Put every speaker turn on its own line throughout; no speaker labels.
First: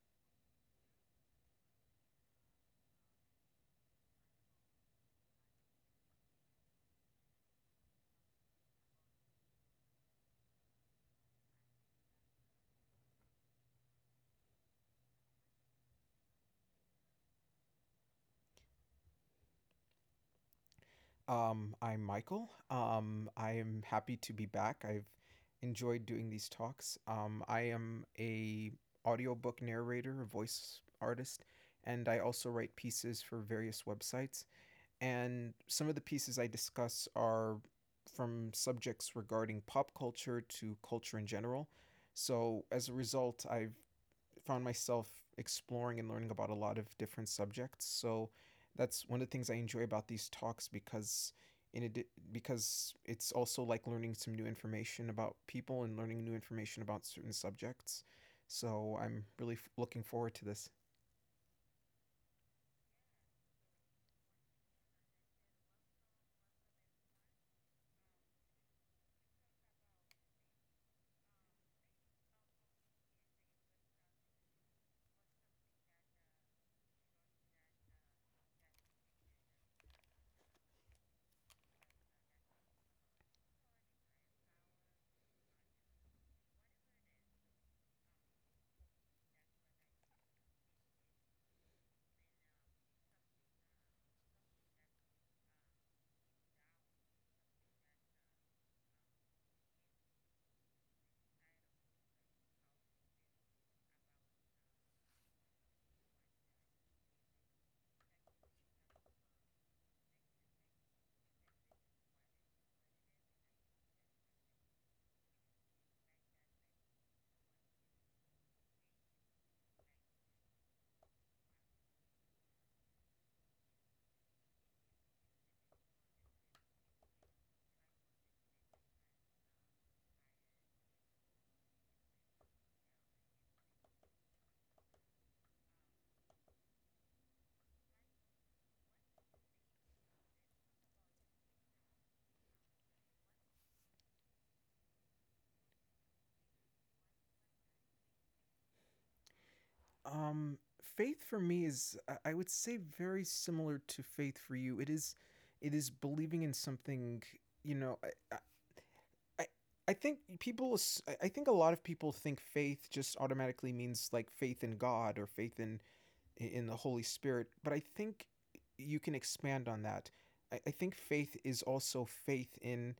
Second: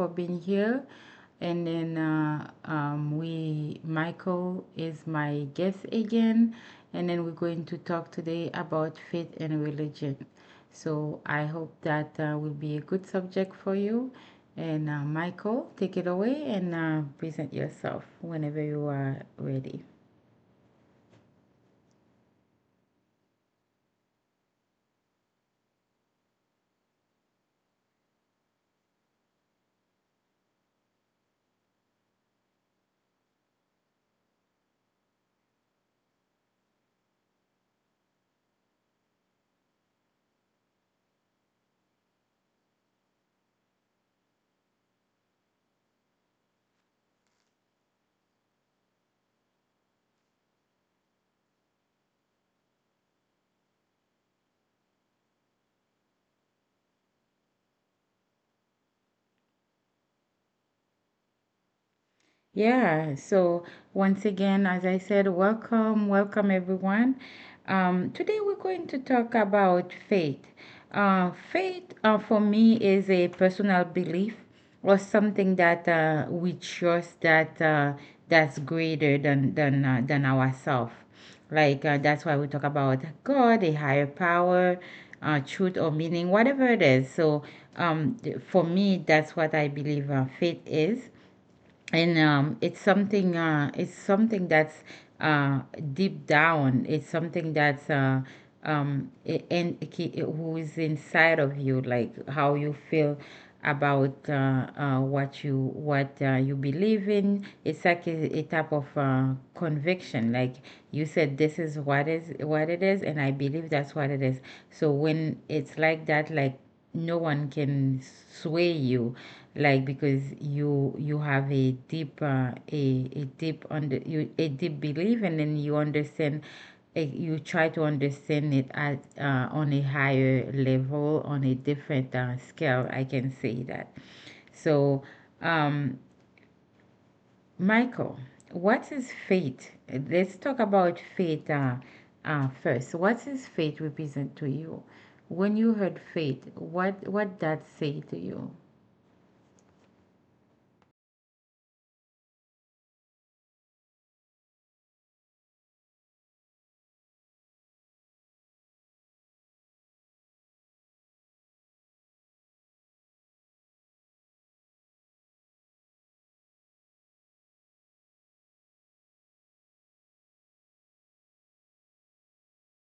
for being here. And then Michael is my guest again. And then we're going to talk today about faith and religion. So I hope that will be a good subject for you. And Michael, take it away and present yourself whenever you are ready.
I'm Michael. I am happy to be back. I've enjoyed doing these talks. I am a audiobook narrator, a voice artist, and I also write pieces for various websites. And some of the pieces I discuss are from subjects regarding pop culture to culture in general. So as a result, I've found myself exploring and learning about a lot of different subjects. So that's one of the things I enjoy about these talks because in it because it's also like learning some new information about people and learning new information about certain subjects. So I'm really looking forward to this.
Yeah, so once again, as I said, welcome everyone. Today we're going to talk about faith. Faith for me is a personal belief or something that we trust that that's greater than than ourselves. Like that's why we talk about God, a higher power, truth or meaning, whatever it is. So for me, that's what I believe faith is and it's something that's uh, deep down, it's something that's who is inside of you, like how you feel about what you believe in. It's like a type of conviction, like you said, this is what it is, and I believe that's what it is. So when it's like that, like no one can sway you, like because you have a deep under you a deep belief, and then you understand, you try to understand it at on a higher level, on a different scale, I can say that. So um Michael, what is faith? Let's talk about faith. First, what is faith represent to you? When you heard faith, what that say to you?
Um, Faith for me is I would say very similar to faith for you. It is believing in something. You know, I I think people I think a lot of people think faith just automatically means like faith in God or faith in the Holy Spirit, but I think you can expand on that. I think faith is also faith in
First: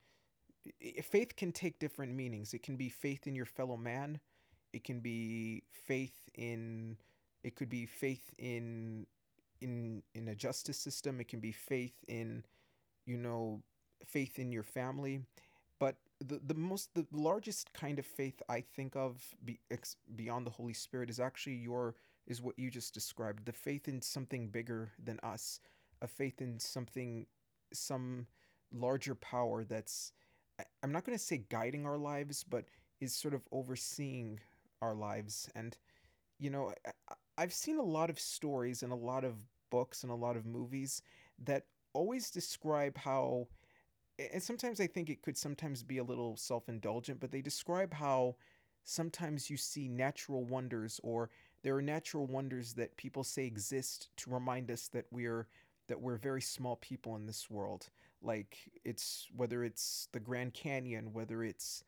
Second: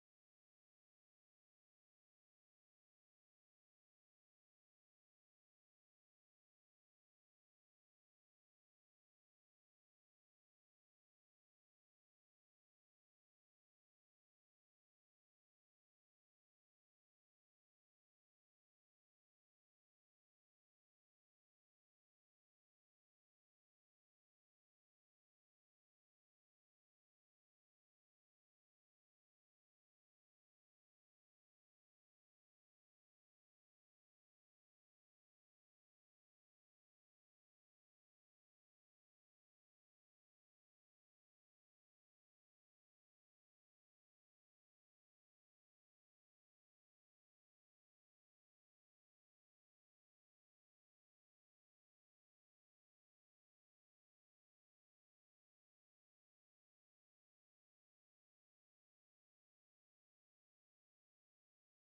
faith can take different meanings. It can be faith in your fellow man. It can be faith in it could be faith in in a justice system. It can be faith in you know, faith in your family. But the most, the largest kind of faith I think of beyond the Holy Spirit is actually is what you just described, the faith in something bigger than us, a faith in something, some larger power that's, I'm not going to say guiding our lives, but is sort of overseeing our lives. And you know, I have seen a lot of stories and a lot of books and a lot of movies that always describe how, and sometimes I think it could sometimes be a little self indulgent, but they describe how sometimes you see natural wonders or there are natural wonders that people say exist to remind us that we're very small people in this world, like it's whether it's the Grand Canyon,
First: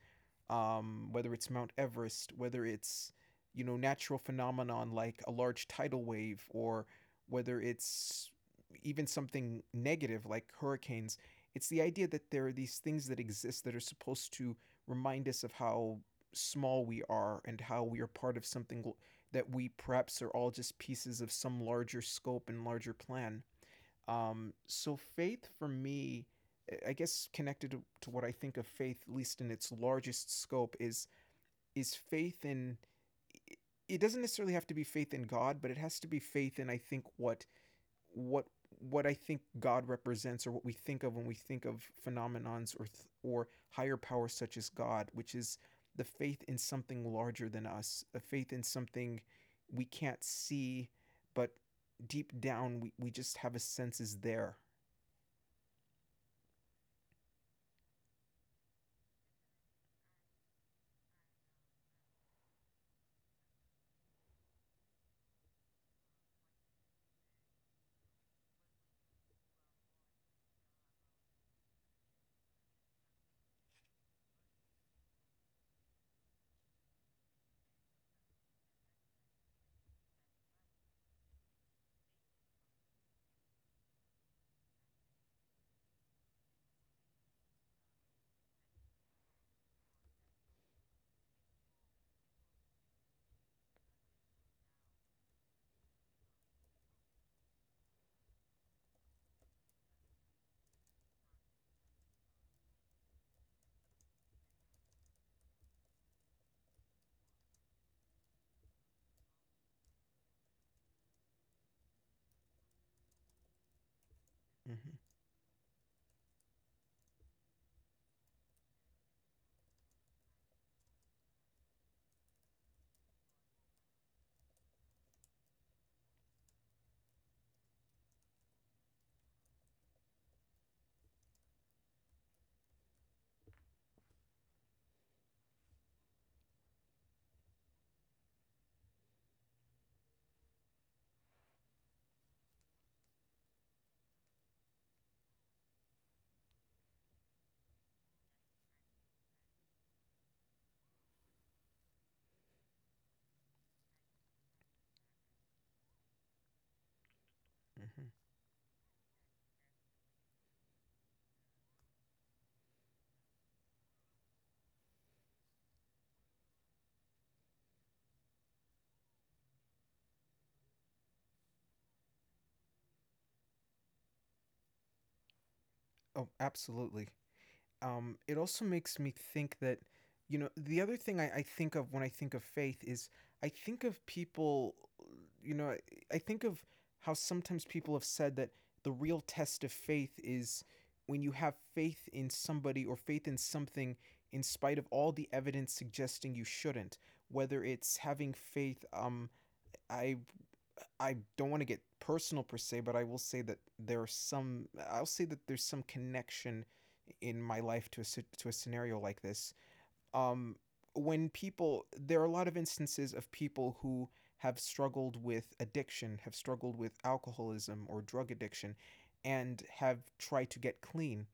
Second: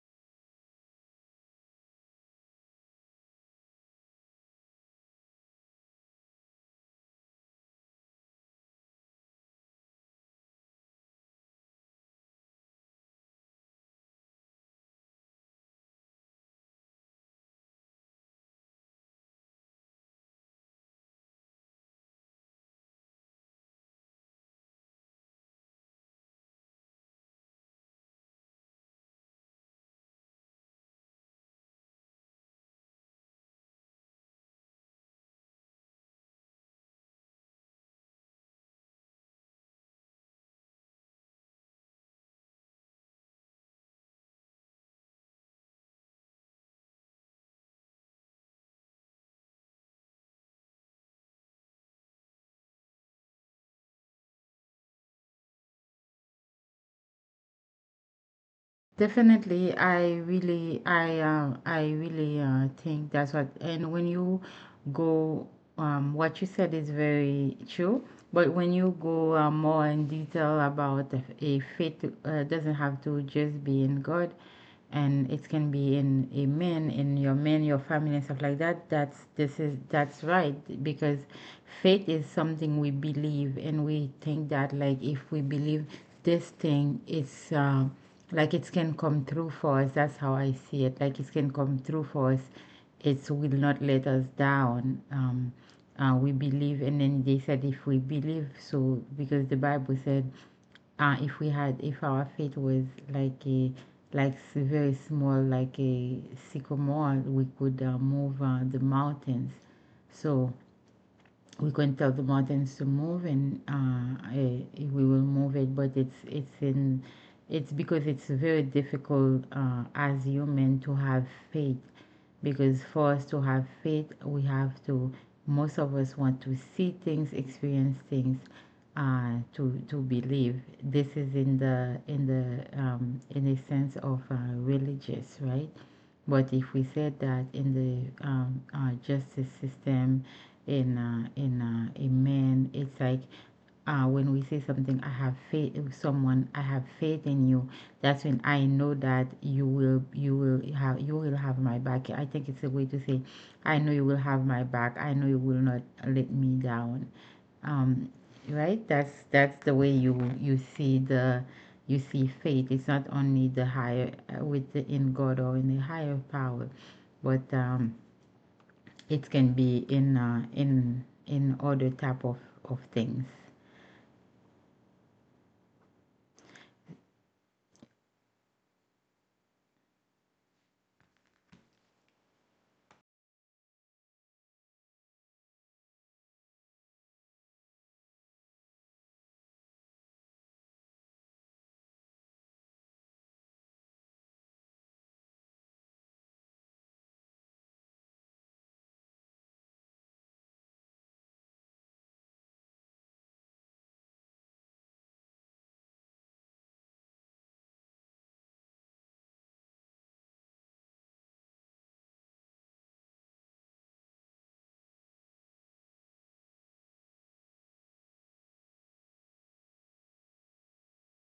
whether it's Mount Everest, whether it's, you know, natural phenomenon like a large tidal wave, or whether it's even something negative like hurricanes. It's the idea that there are these things that exist that are supposed to remind us of how small we are and how we are part of something, that we perhaps are all just pieces of some larger scope and larger plan. So faith for me, I guess connected to, what I think of faith, at least in its largest scope, is faith in. It doesn't necessarily have to be faith in God, but it has to be faith in I think what what what I think God represents, or what we think of when we think of phenomenons or higher powers such as God, which is the faith in something larger than us, a faith in something we can't see, but deep down we just have a sense is there.
Definitely, I really, I really think that's what. And when you go, what you said is very true. But when you go more in detail about a faith, doesn't have to just be in God, and it can be in a man, in your men, your family, and stuff like that. That's right, because faith is something we believe, and we think that like if we believe this thing, it's. Like it can come through for us. That's how I see it. Like it can come through for us. It will not let us down. We believe, and then they said if we believe so, because the Bible said if we had, if our faith was like a, like very small, like a sycamore, we could move the mountains. So we can tell the mountains to move and
Mm-hmm,
we will move it. But it's in it's because it's very difficult as human to have faith, because for us to have faith we have to, most of us want to see things, experience things to believe. This is in the in the sense of religious, right? But if we said that in the justice system, in men, it's like when we say something, I have faith in someone, I have faith in you. That's when I know that you will have my back. I think it's a way to say, I know you will have my back, I know you will not let me down.
mm-hmm.
Um, right? That's the way you see the, you see faith. It's not only the higher in God or in the higher power, but it can be in in other type of things.
Oh, absolutely. It also makes me think that, you know, the other thing I think of when I think of faith is I think of people, you know, I I- think of how sometimes people have said that the real test of faith is when you have faith in somebody or faith in something in spite of all the evidence suggesting you shouldn't, whether it's having faith, I don't want to get personal per se, but I will say that there are some. I'll say that there's some connection in my life to a scenario like this. Um, when people, there are a lot of instances of people who have struggled with addiction, have struggled with alcoholism or drug addiction, and have tried to get clean.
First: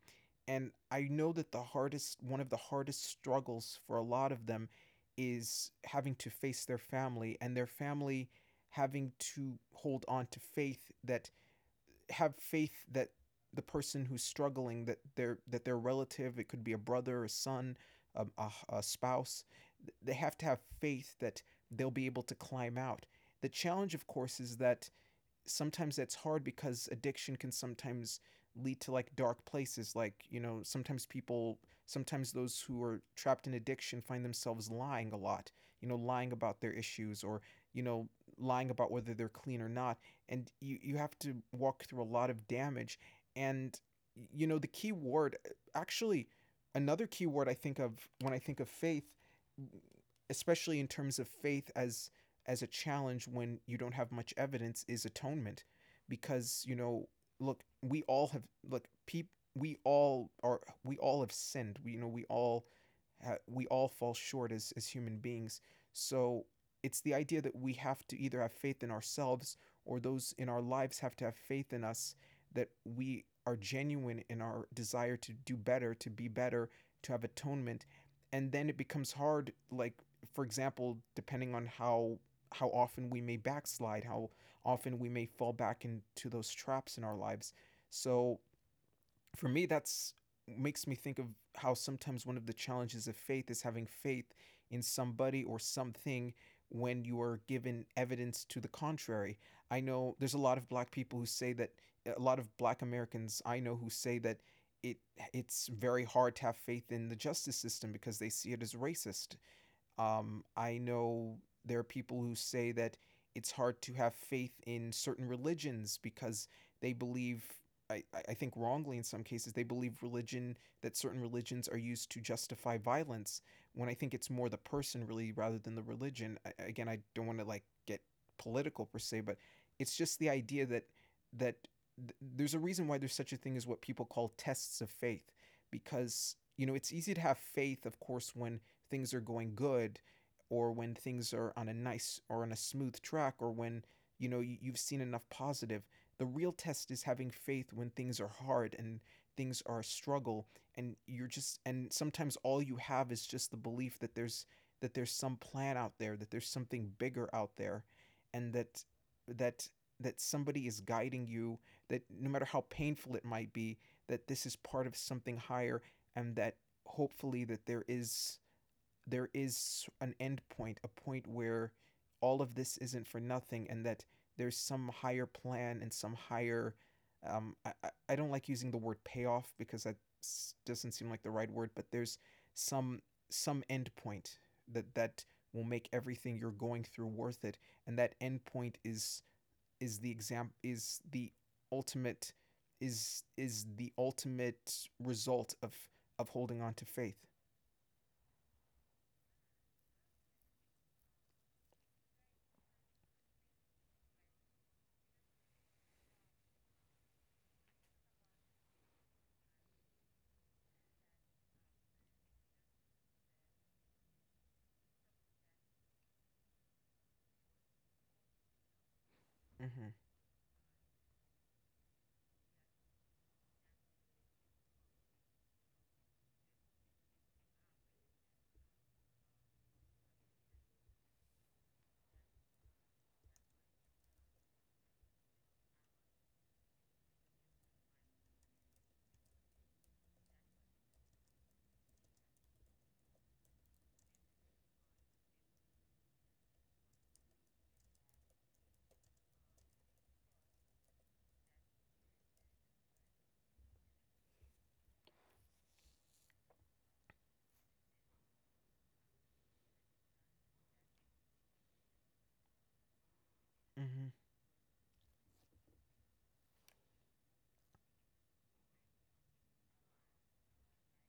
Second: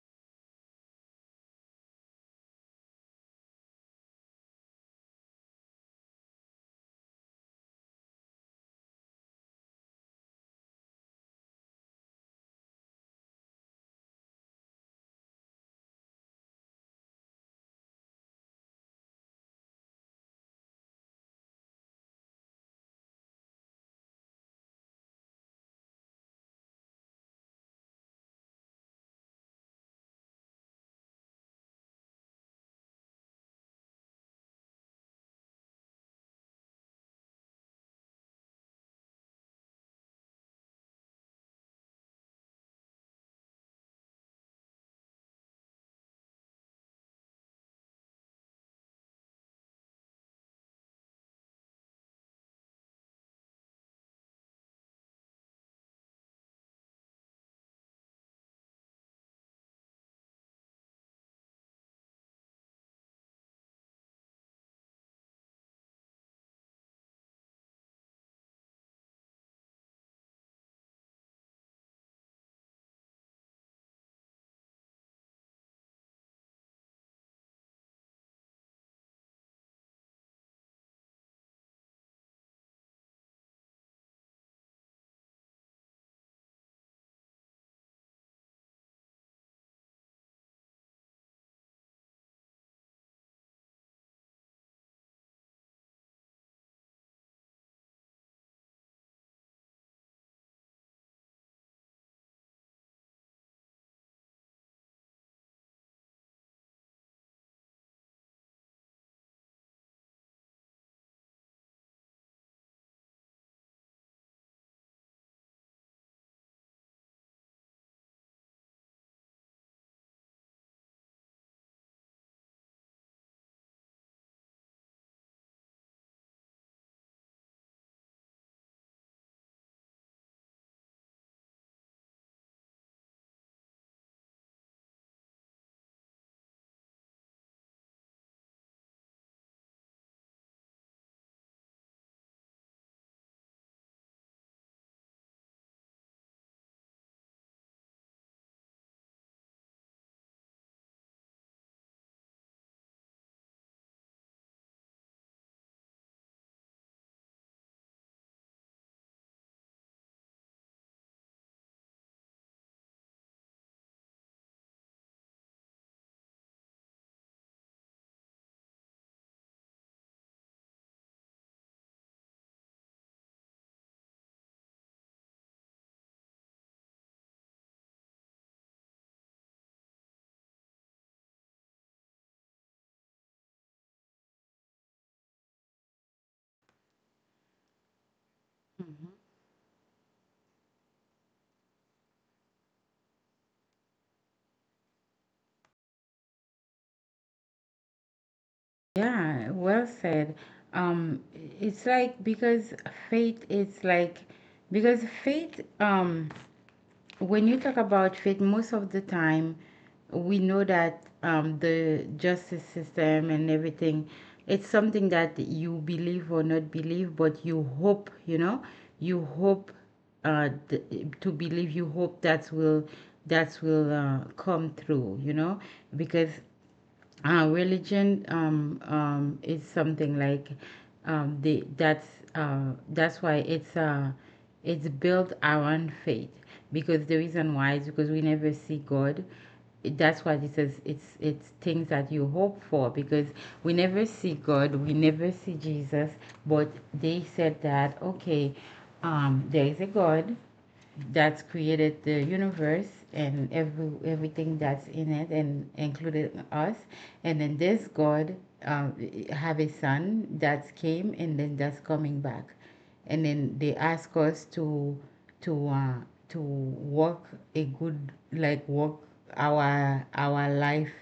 And I know that the hardest one of the hardest struggles for a lot of them is having to face their family, and their family having to hold on to faith that have faith that the person who's struggling, that their relative, it could be a brother, a son, a spouse, they have to have faith that they'll be able to climb out. The challenge of course is that sometimes that's hard because addiction can sometimes lead to like dark places, like you know sometimes people, sometimes those who are trapped in addiction find themselves lying a lot, you know, lying about their issues, or you know, lying about whether they're clean or not. And you have to walk through a lot of damage. And you know the key word, actually another key word I think of when I think of faith, especially in terms of faith as a challenge when you don't have much evidence, is atonement. Because you know, look, we all have, look peop, we all are, we all have sinned, we, you know, we all we all fall short as human beings. So it's the idea that we have to either have faith in ourselves, or those in our lives have to have faith in us, that we are genuine in our desire to do better, to be better, to have atonement. And then it becomes hard, like for example, depending on how often we may backslide, how often we may fall back into those traps in our lives. So for me, that's makes me think of how sometimes one of the challenges of faith is having faith in somebody or something when you are given evidence to the contrary. I know there's a lot of black people who say that, a lot of black Americans I know who say that it it's very hard to have faith in the justice system because they see it as racist. I know there are people who say that it's hard to have faith in certain religions because they believe, I think wrongly in some cases, they believe religion, that certain religions are used to justify violence, when I think it's more the person really rather than the religion. I, again, I don't want to like get political per se, but it's just the idea that that there's a reason why there's such a thing as what people call tests of faith, because you know it's easy to have faith of course when things are going good, or when things are on a nice or on a smooth track, or when you know you have seen enough positive. The real test is having faith when things are hard and things are a struggle, and you're just, and sometimes all you have is just the belief that there's some plan out there, that there's something bigger out there, and that that somebody is guiding you, that no matter how painful it might be, that this is part of something higher, and that hopefully that there is an end point, a point where all of this isn't for nothing, and that there's some higher plan and some higher. I- don't like using the word payoff because that doesn't seem like the right word, but there's some some end point that that will make everything you're going through worth it, and that end point
Mm-hmm.
is the exam is the ultimate, is the ultimate result of holding on to faith.
Yeah, well said. It's like because faith is like faith when you talk about faith, most of the time, we know that the justice system and everything, it's something that you believe or not believe, but you hope, you know, you hope
Mm-hmm.
uh, th- to believe, you hope that will come through, you know, because religion is something like the that's why it's built around faith, because the reason why is because we never see God. That's why it says it's things that you hope for, because we never see God, we never see Jesus, but they said that okay, there is a God that's created the universe and everything that's in it, and included us. And then this God, um, have a son that came and then that's coming back, and then they
Mm-hmm.
ask us to to uh, to walk a good like walk our life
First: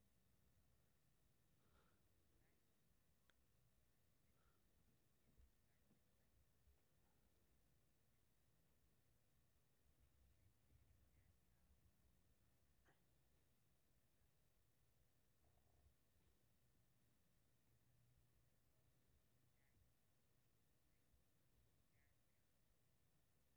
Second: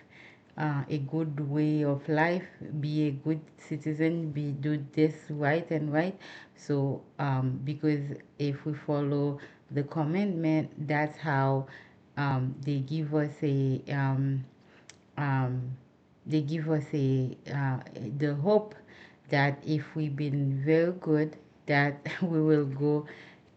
a good way of life, be a good citizen, be do this right and right. So because if we follow the commandment, that's how um, they give us a um, um, they give us a the hope that if we've been very good, that we will go,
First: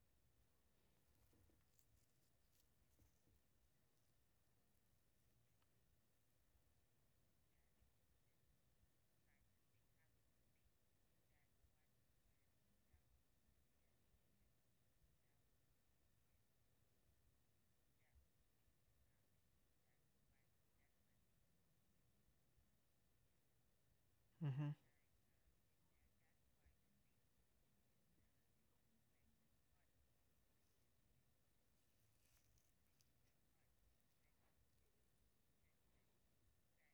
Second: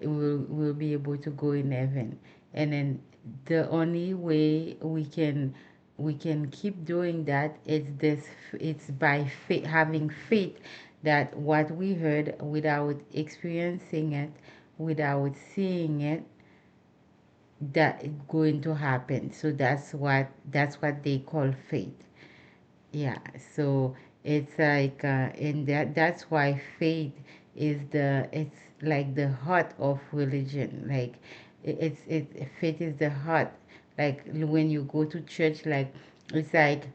we'll be able to go in heaven. And then the only way we can keep doing that is this, it's by faith, having faith that what we heard without experiencing it, without seeing it, that going to happen. So that's what, that's what they call faith. Yeah. So it's
Mm-hmm.
like and that that's why faith is the, it's like the heart of religion. Like it- it's it faith is the heart. Like when you go to church, like it's like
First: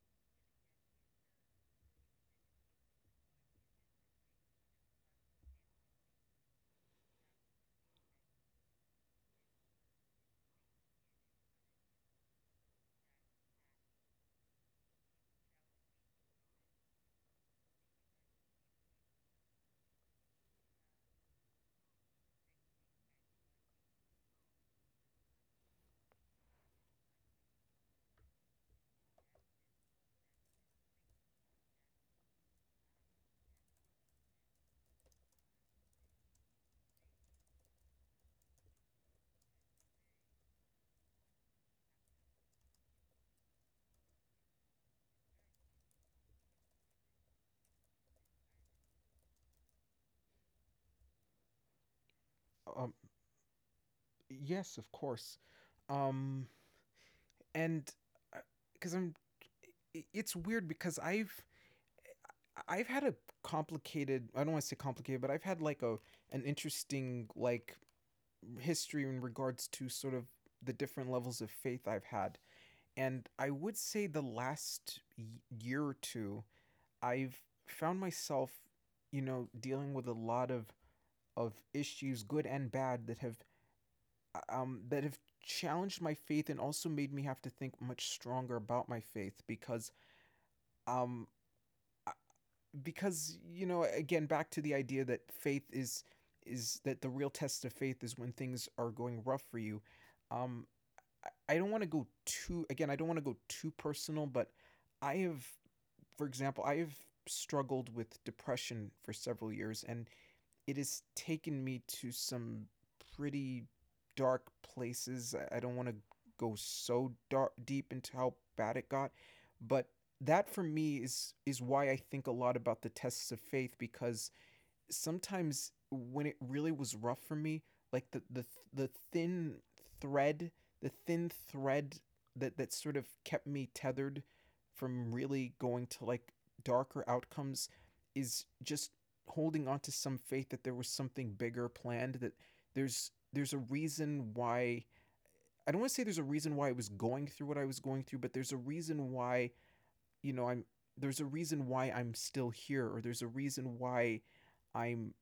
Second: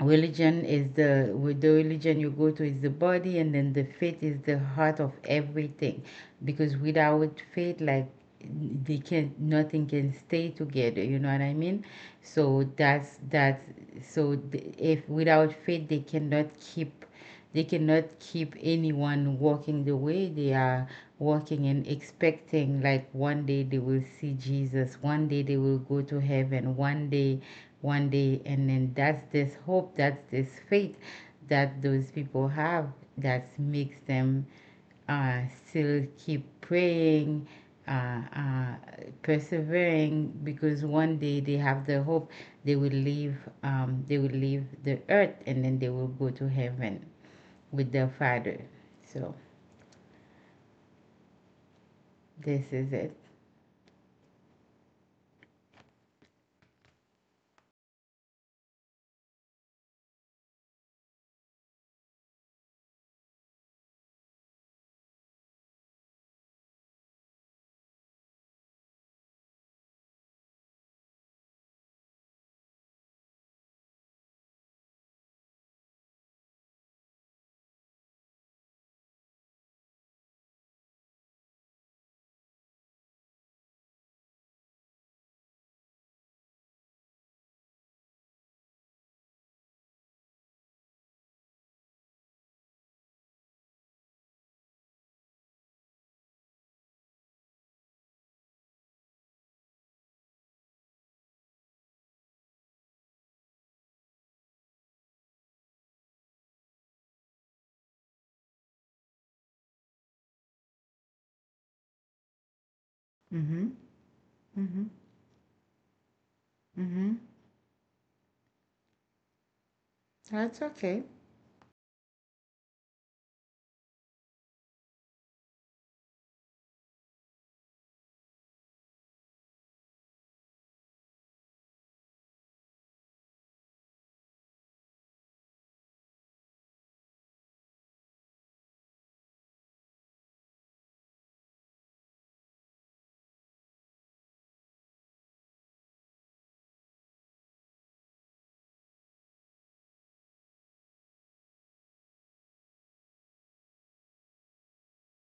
religion is the, with the religion you go to is the body, and then the faith is the heart of everything. Because without faith, like they can, nothing can stay together, you know what I mean? So that's so if without faith, they cannot keep, they cannot keep anyone walking the way they are walking and expecting like one day they will see Jesus, one day they will go to heaven, one day. And then that's this hope, that's this faith that those people have, that makes them uh, still keep praying, uh, uh, persevering, because one day they have the hope, they will leave, they will leave the earth and then they will go to heaven with their father. So this is
Um,
it.
yes, of course. Um, and because I'm, it's weird because I've had a complicated. I don't want to say complicated, but I've had like a an interesting like history in regards to sort of the different levels of faith I've had, and I would say the last year or two I've found myself, you know, dealing with a lot of issues, good and bad, that have challenged my faith, and also made me have to think much stronger about my faith um, because you know, again back to the idea that faith is that the real test of faith is when things are going rough for you. Um, I don't want to go too, again, I don't want to go too personal, but I have, for example, I have struggled with depression for several years, and it has taken me to some
Mm-hmm.
pretty dark
Mm-hmm.
places. Don't want to go so
Mm-hmm.
dark deep into how bad it got, but that
That's
for me
okay.
is why I think a lot about the tests of faith because sometimes when it really was rough for me, like the thread, thin thread that sort of kept me tethered from really going to like darker outcomes is just holding on to some faith that there was something bigger planned, that there's a reason why. I don't want to say there's a reason why I was going through what I was going through, but there's a reason why, you know, I'm there's a reason why I'm still here, or there's a reason why I'm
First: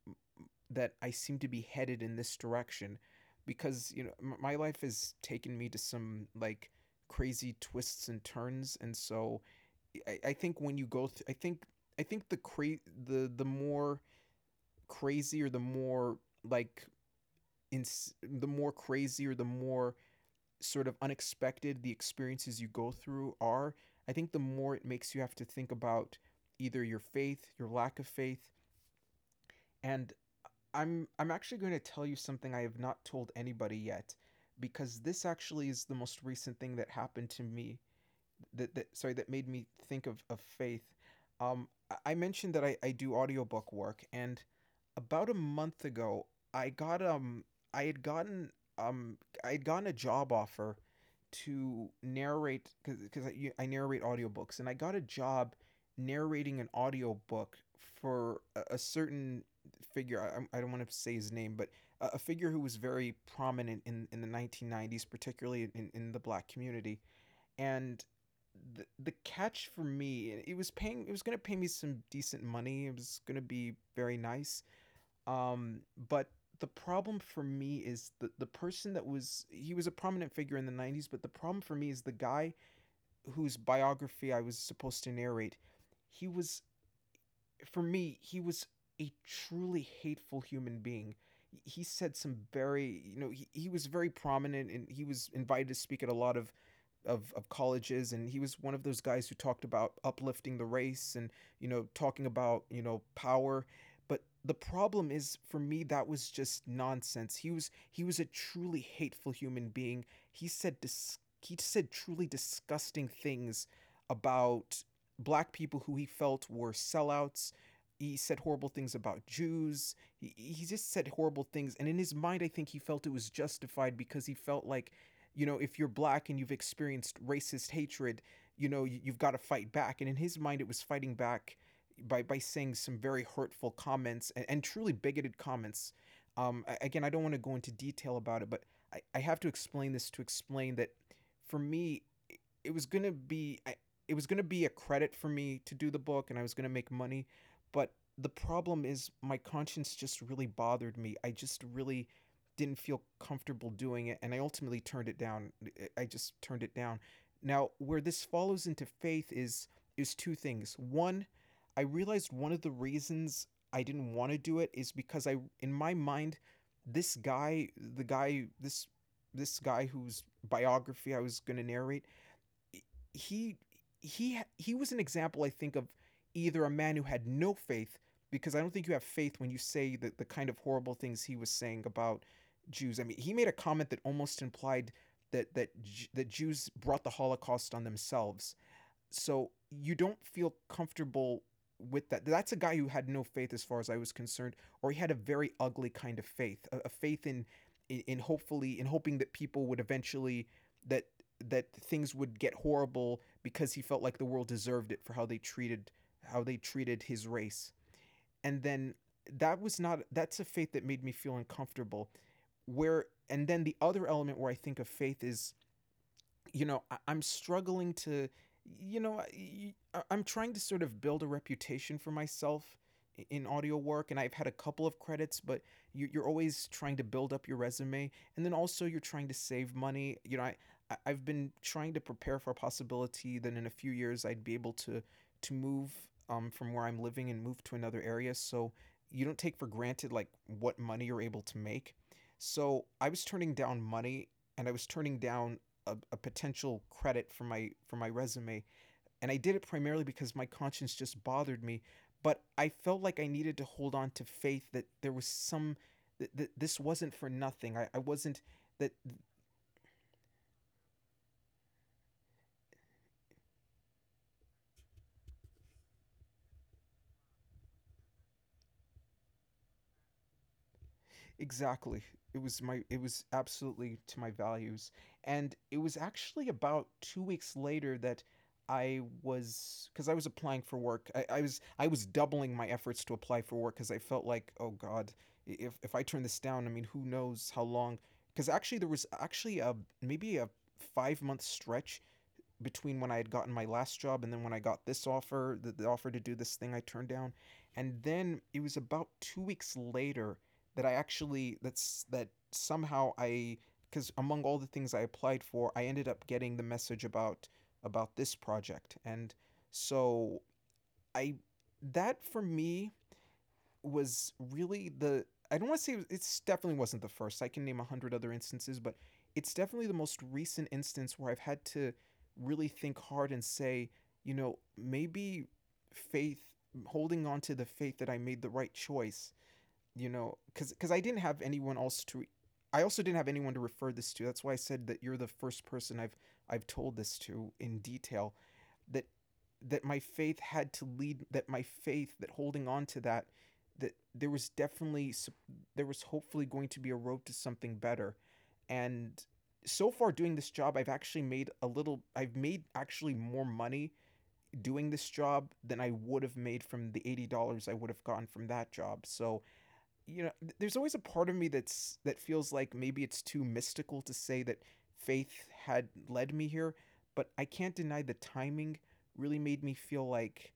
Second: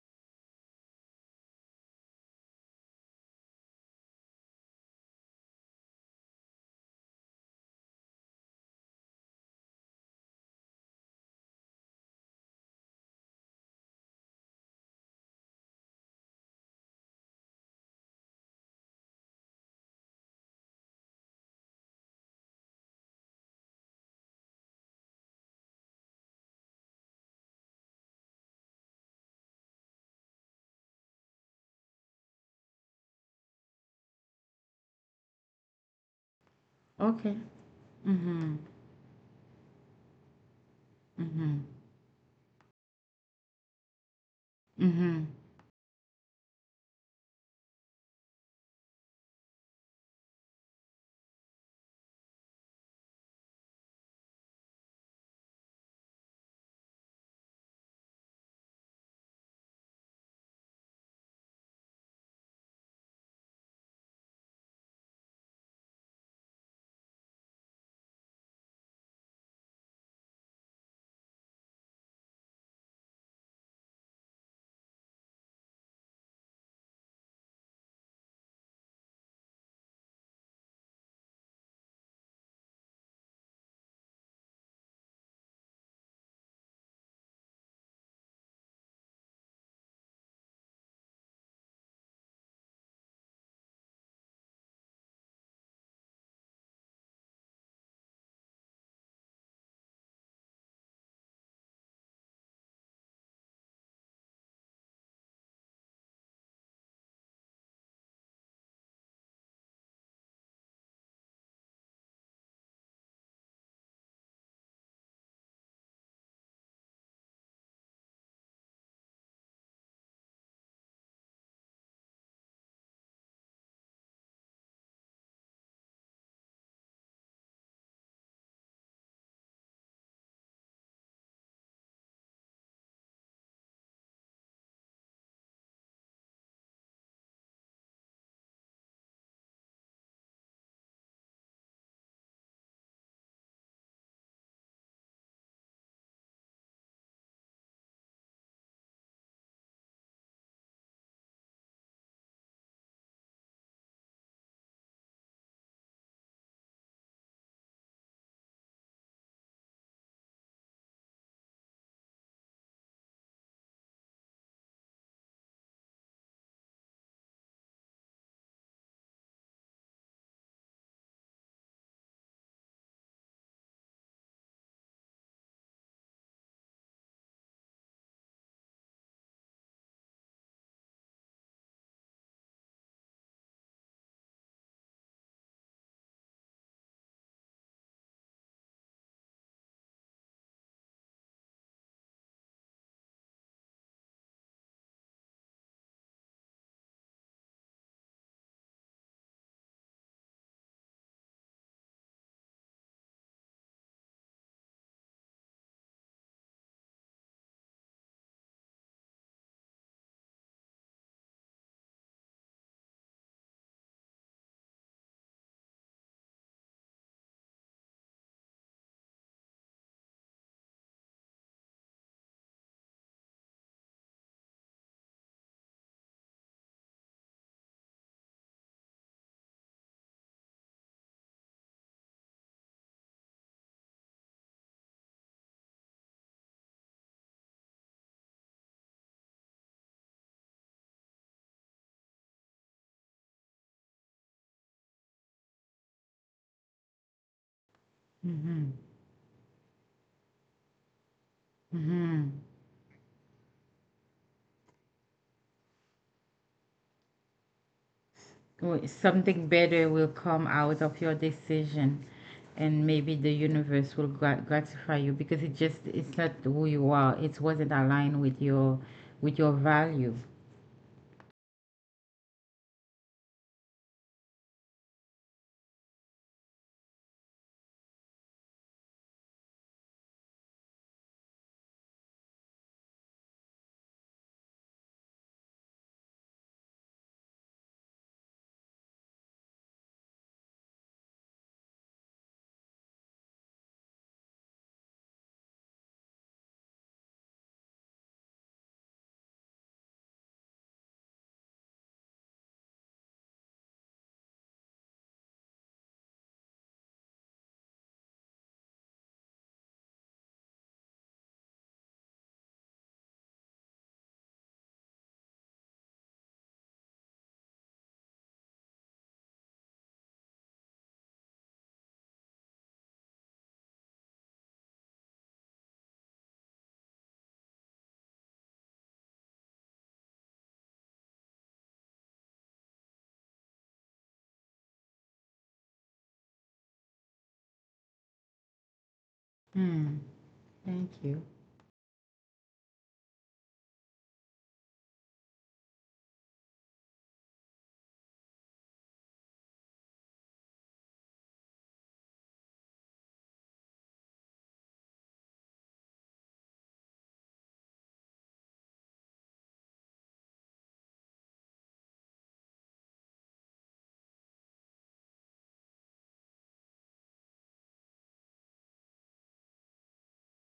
that I seem to be headed in this direction, because you know my life has taken me to some like crazy twists and turns. And so I think when I think I think the more crazy or the more like in the more crazy or the more sort of unexpected the experiences you go through are, I think the more it makes you have to think about either your faith, your lack of faith. And I'm actually going to tell you something I have not told anybody yet, because this actually is the most recent thing that happened
Okay.
to me,
Mm-hmm.
that made me think of faith.
Mm-hmm.
I mentioned that I do audiobook work. And
Mm-hmm.
about a month ago I got I had gotten um I had gotten a job offer to narrate, because I narrate audiobooks. And I got a job narrating an audiobook for a certain figure. I, I'm- I do not want to say his name, but a figure who was very prominent in the 1990s, particularly in the black community. And the catch for me, it was paying, it was going to pay me some decent money, it was going to be very nice. Um but the problem for me is the person that was, he was a prominent figure in the 90s, but the problem for me is the guy whose biography I was supposed to narrate, he was, for me he was a truly hateful human being. He said some, very, you know, he was very prominent and he was invited to speak at a lot of of colleges, and he was one of those guys who talked about uplifting the race and, you know, talking about, you know, power. But the problem is, for me that was just nonsense. He was a truly hateful human being. He said truly disgusting things about black people who he felt were sellouts. He said horrible things about Jews. He just said horrible things. And in his mind, I think he felt it was justified, because he felt like, you know, if you're black and you've experienced racist hatred, you know, you have got to fight back. And in his mind, it was fighting back by saying some very hurtful comments, and truly bigoted comments. Again, I don't want to go into detail about it, but I have to explain this to explain that, for me, it was going to be, it was going to be a credit for me to do the book, and I was going to make money. But the problem is, my conscience just really bothered me. I just really didn't feel comfortable doing it, and I ultimately turned it down. I just turned it down. Now, where this follows into faith is two things. One, I realized one of the reasons I didn't want to do it is because, I, in my mind, this guy, the guy this this guy whose biography I was going to narrate, he he was an example, I think, of either a man who had no faith, because I don't think you have faith when you say the kind of horrible things he was saying about Jews. I mean, he made a comment that almost implied that that that Jews brought the Holocaust on themselves. So you don't feel comfortable with that. That's a guy who had no faith, as far as I was concerned, or he had a very ugly kind of faith, a faith in hopefully in hoping that people would eventually, that that things would get horrible because he felt like the world deserved it for how they treated, how they treated his race. And then that was not, that's a faith that made me feel uncomfortable. Where, and then the other element where I think of faith is, you know, I'm struggling to, you know, I'm trying to sort of build a reputation for myself in audio work, and I've had a couple of credits. But you- you're always trying to build up your resume, and then also you're trying to save money. You know, I, I've been trying to prepare for a possibility that in a few years I'd be able to move from where I'm living and move to another area. So you don't take for granted like what money you're able to make. So I was turning down money, and I was turning down a potential credit for my, for my resume.
Mm-hmm.
And I did it primarily because my conscience just bothered me,
Mhm.
but I felt like I needed to hold on to faith that there was some, that this wasn't for nothing. I wasn't
Well,
that.
something better will come out of your decision, and maybe the universe will gratify you, because it just, it's not who you are. It wasn't aligned with your, with your value.
Exactly. It was my, it was absolutely to my values. And it was actually about 2 weeks later that I was, cuz I was applying for work. I was doubling my efforts to apply for work, cuz I felt like, "Oh god, if I turn this down, I mean, who knows how long?" Cuz actually there was actually a, maybe a 5-month stretch between when I had gotten my last job and then when I got this offer, the offer to do this thing I turned down. And then it was about 2 weeks later that I actually, that's, that somehow I, because among all the things I applied for, I ended up getting the message about this project. And so I, that for me was really the, I don't want to say it's definitely wasn't the first. I can name 100 other instances, but it's definitely the most recent instance where I've had to really think hard and say, you know, maybe faith, holding on to the faith that I made the right choice, you know, because I didn't have anyone else to. I also didn't have anyone to refer this to. That's why I said that you're the first person I've told this to in detail, that, that
Hmm.
my faith had to
Thank you.
lead, that my faith, that holding on to that, that there was definitely, there was hopefully going to be a road to something better. And so far, doing this job, I've actually made a little I've made actually more money doing this job than I would have made from the $80 I would have gotten from that job. So, you know, there's always a part of me that feels like maybe it's too mystical to say that faith had led me here, but I can't deny the timing really made me feel like,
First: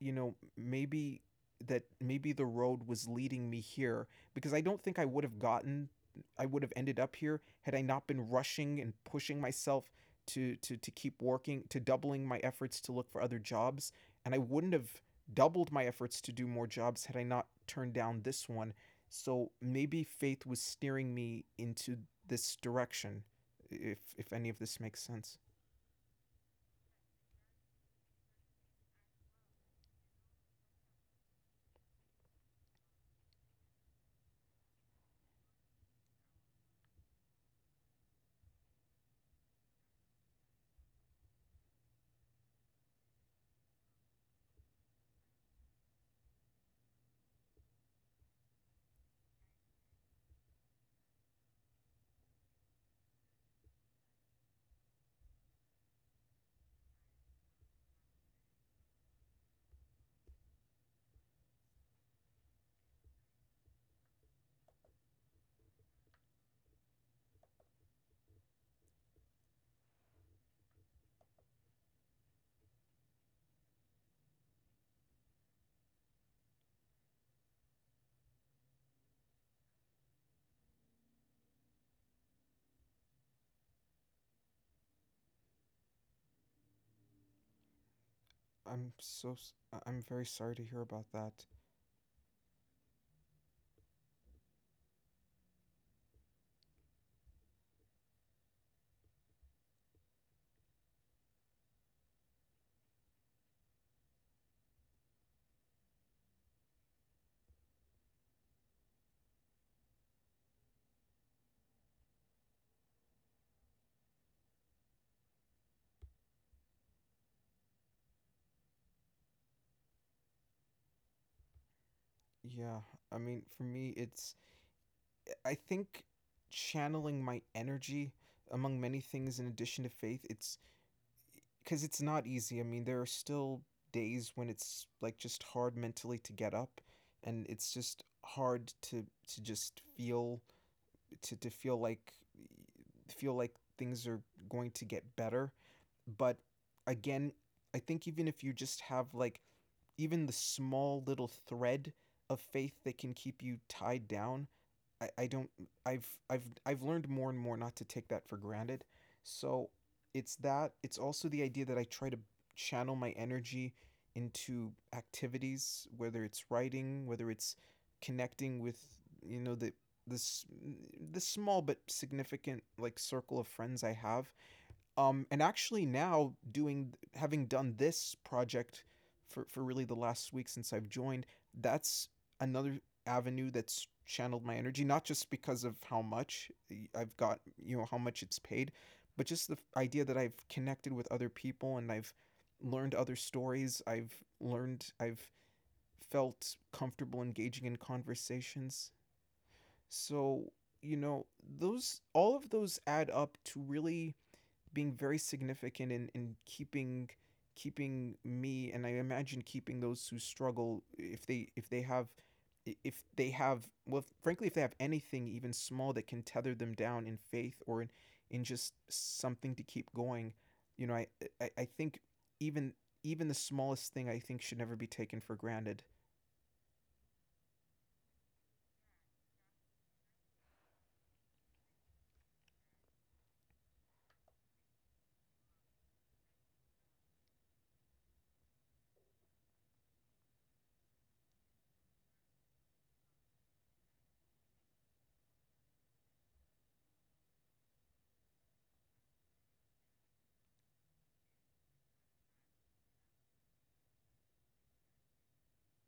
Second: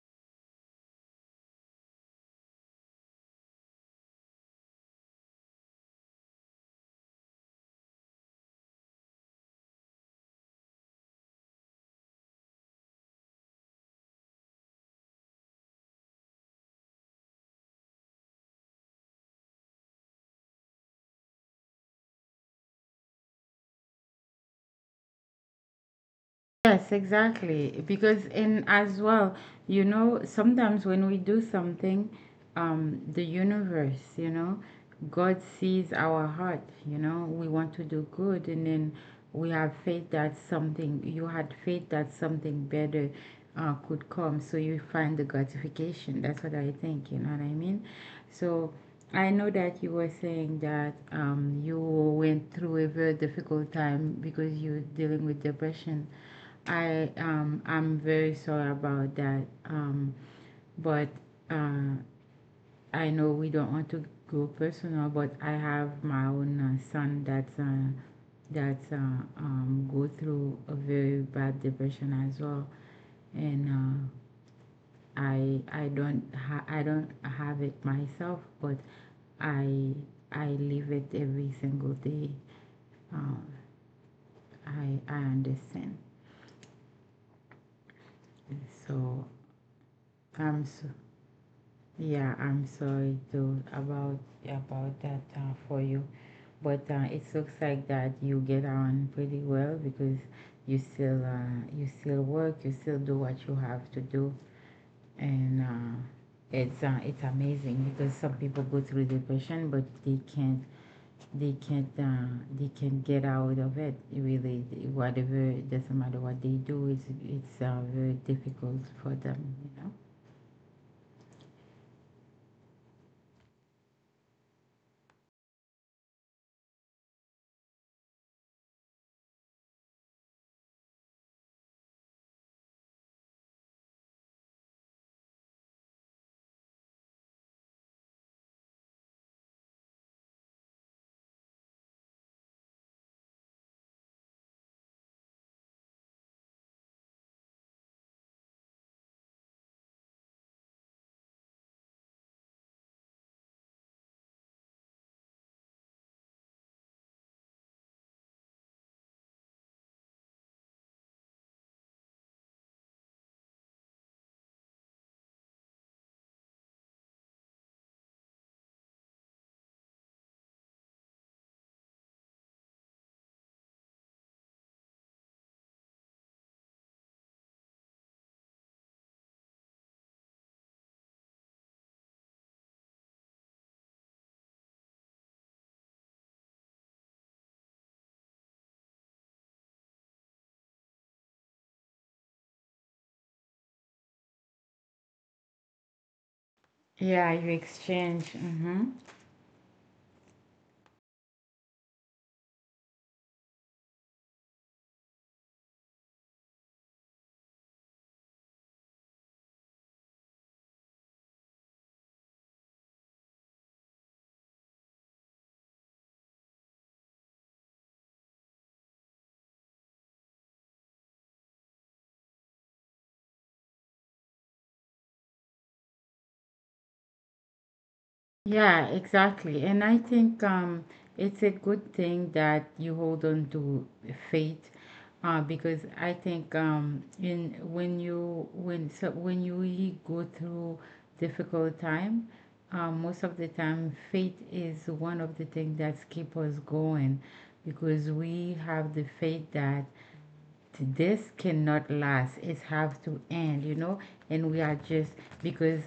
you know, maybe, that maybe the road was leading me here, because I don't think I would have gotten, I would have ended up here had I not been rushing and pushing myself to keep working, to doubling my efforts to look for other jobs. And I wouldn't have doubled my efforts to do more jobs had I not turned down this one. So maybe faith was steering me into this direction, if any of this makes sense.
Yes, exactly. Because in as well, you know, sometimes when we do something, the universe, you know, God sees our heart, you know, we want to do good, and then we have faith that something, you had faith that something better could come. So you find the gratification. That's what I think, you know what I mean? So I know that you were saying that you went through a very difficult time because you were dealing with depression. I'm very sorry about that. But uh, I know we don't want to go personal, but I have my own son that's go through a very bad depression as well, and I don't have it myself, but I I live it every single day. Uh, I understand.
I'm
So
so s- I- I'm very sorry
I'm
to hear
so.
about that.
Yeah, I'm sorry to about that for you, but it looks like that you get on pretty well, because you still work, you still do what you have to do, and it's amazing because some people go through depression, but they can't, they can't uh, they can't get out of it. Really, whatever, it doesn't matter what they do, it's very difficult for them. You know.
Yeah, I mean, for me, it's, I think, channeling my energy among many things in addition to faith. It's, because it's not easy. I mean, there are still days when it's like just hard mentally to get up, and it's just hard to just feel, to feel like, feel like things are going to get better. But again, I think even if you just have like even the small little thread of faith that can keep you tied down, I don't, I've learned more and more not to take that for granted. So it's that, it's also the idea that I try to channel my energy into activities, whether it's writing, whether it's connecting with, you know, this the small but significant like circle of friends I have. And actually now doing, having done this project for really the last week since I've joined, that's another avenue that's channeled my energy, not just because of how much I've got, you know, how much it's paid, but just the idea that I've connected with other people, and I've learned other stories. I've felt comfortable
Yeah, you
engaging in
exchange. Mm-hmm.
conversations. So, you know, all of those add up to really being very significant in, in keeping me and I imagine keeping those who struggle if they have if they have well frankly if they have anything even small that can tether them down in faith or in just something to keep going. You know I, I i think even even the smallest thing I think should never be taken for granted.
Yeah, exactly. And I think it's a good thing that you hold on to faith, because I think in when you when so when you really go through difficult time, most of the time faith is one of the things that keep us going, because we have the faith that this cannot last. It have to end, you know, and we are just, because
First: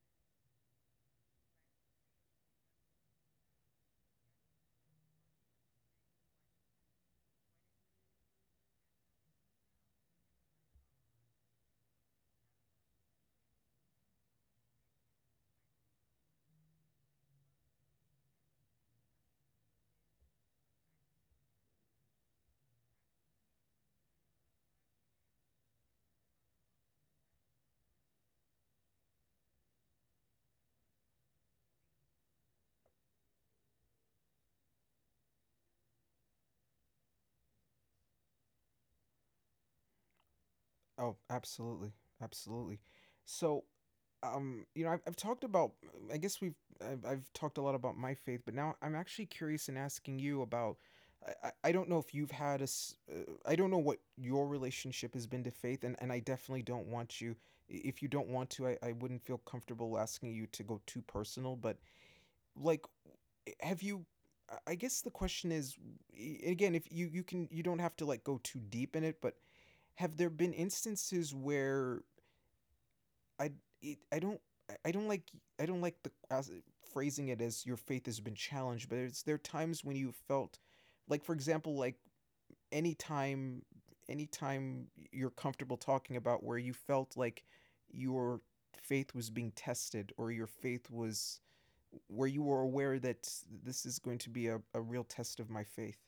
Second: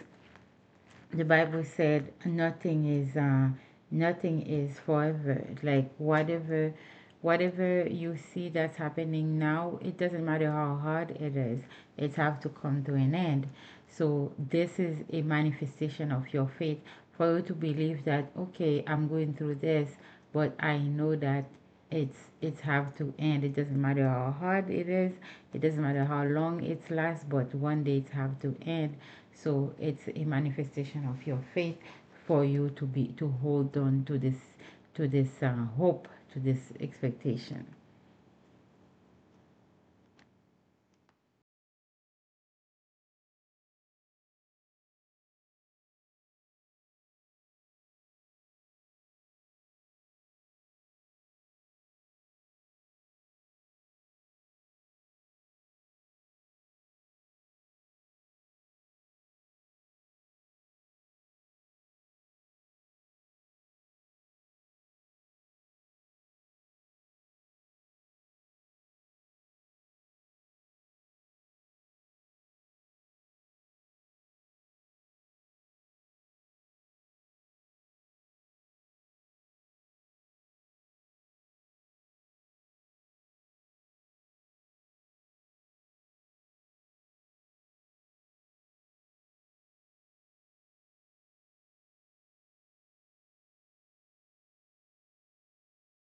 the Bible said nothing is nothing is forever. Like whatever you see that's happening now, it doesn't matter how hard it is, it have to come to an end. So this is a manifestation of your faith, for you to believe that okay, I'm going through this, but I know that it's have to end. It doesn't matter how hard it is. It doesn't matter how long it lasts. But one day it have to end. So it's a manifestation of your faith, for you to be to hold on to this, to this hope, to this expectation.
Oh, absolutely, absolutely. So, I've talked about. I guess we've I've talked a lot about my faith, but now I'm actually curious in asking you about. I don't know if you've had a. I don't know what your relationship has been to faith, and I definitely don't want you. If you don't want to, I wouldn't feel comfortable asking you to go too personal. Like, have you? I guess the question is, again, if you can, you don't have to like go too deep in it, but have there been instances where I it, I- don't like I don't like the as, phrasing it as your faith has been challenged, but it's there are times when you felt like, for example, like any time, any time you're comfortable talking about where you felt like your faith was being tested or your faith was where you were aware that this is going to be a real test of my faith.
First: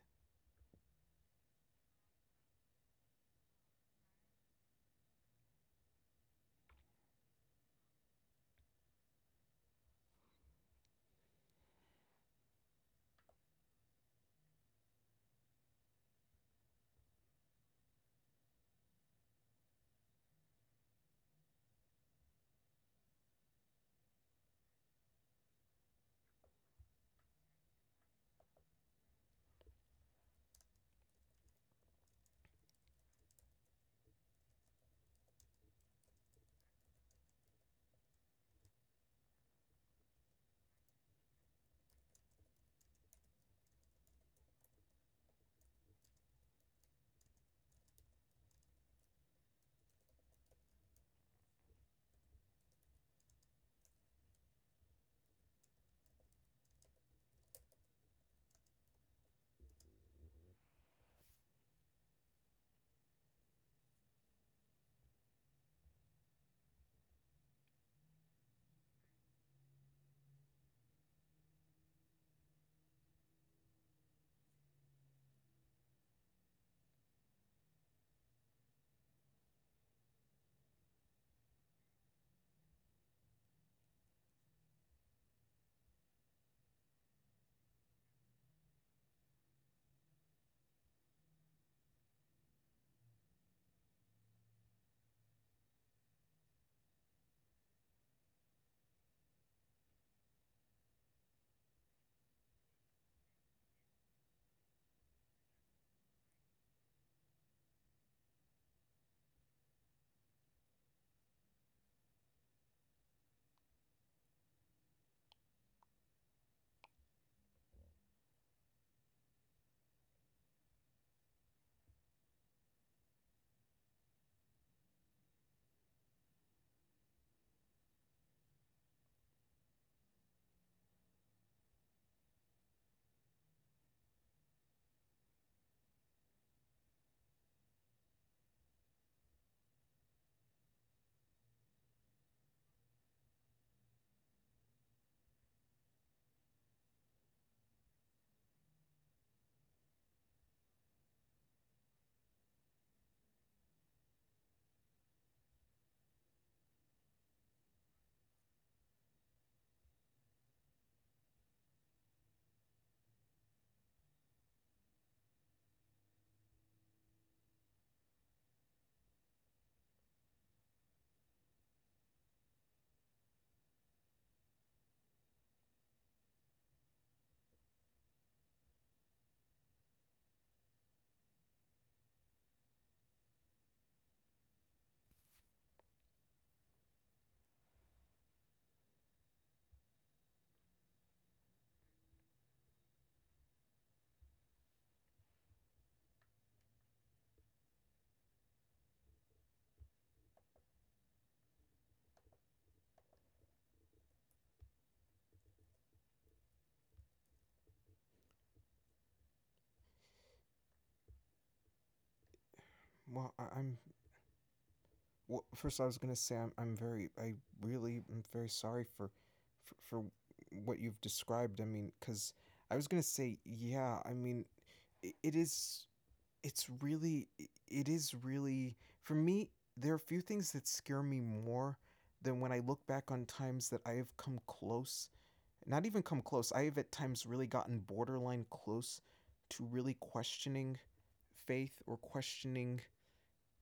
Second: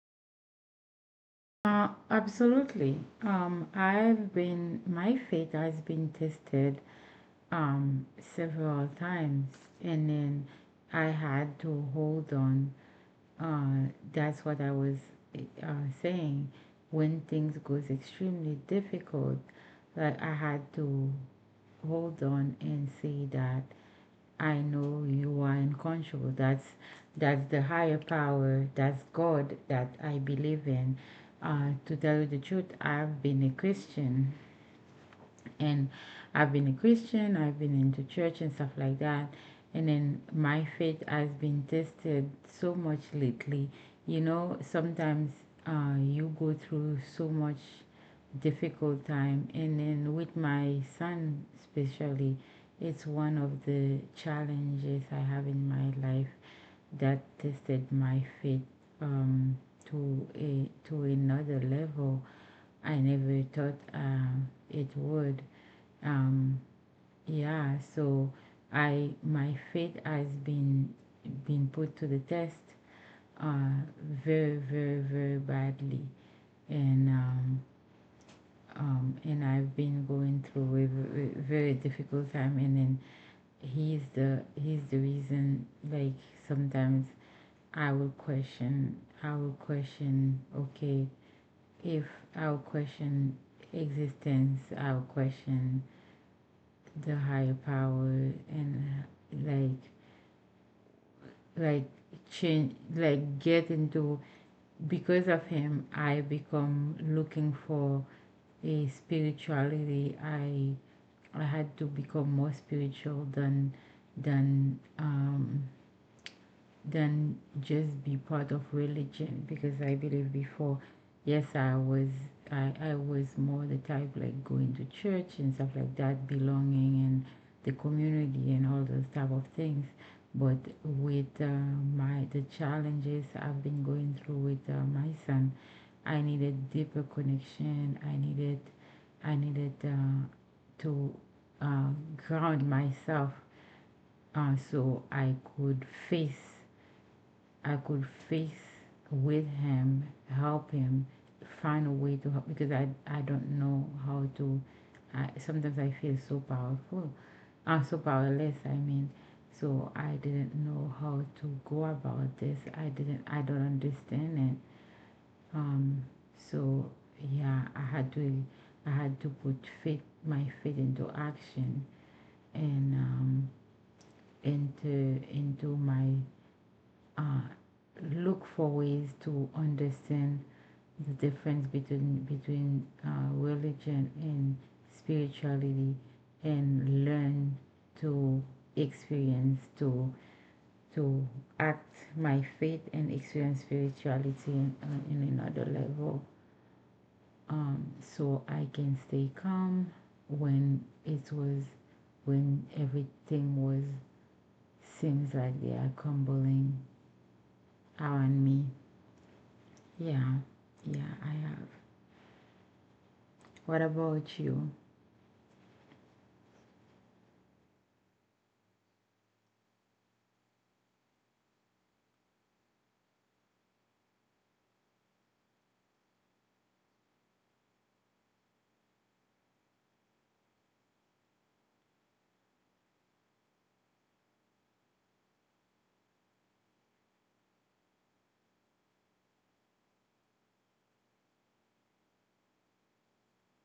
Absolutely. I've been My faith has been tested um, several times, and then I had to hold on. That's what I was uh, saying. When things goes extremely difficult, like I had to hold on and say that I know you are in control. That's the higher power. That's God that I believe in. To tell you the truth, I've been a Christian and I've been a Christian, I've been into church and stuff like that. And then my faith has been tested so much lately. You know, sometimes you go through so much difficult time, and then with my son, especially, it's one of the challenges I have in my life that tested my faith um, to a to another level I never thought it would. Um, yeah, so I my faith has been put to the test, uh, very, very, very badly, and um, and I've been going through a very, very difficult time, and then he's the reason. Like sometimes I will question. Okay, if I'll question existence, I'll question the higher power, and like like change like get into because of him I become looking for a spirituality. I had to become more spiritual than than than just be part of religion because I believe before, yes, I was I was more the type like going to church and stuff like that, belonging and the community and all those type of things. But with my the challenges I've been going through with my son, I needed deeper connection. I needed I needed uh, to uh, ground myself so I could face I could face with him, help him find a way to help because I don't know how to. Sometimes I feel so powerful, I'm so powerless. I mean, so I didn't know how to go about this. I didn't. I don't understand it. Um. So yeah, I had to. I had to put faith, my faith into action and into my uh, look for ways to understand the difference between religion and spirituality, and learn to experience to act my faith and experience spirituality in another level, so I can stay calm when it was when everything was seems like they are crumbling around me. Yeah, yeah, I have.
Well, I, I'm
What about you?
first I was gonna say I really am very sorry for, for what you've described. I mean, cause I was gonna say yeah. I mean, it is it is really for me. There are few things that scare me more than when I look back on times that I have come close. Not even come close. I have at times really gotten borderline close to really questioning faith or questioning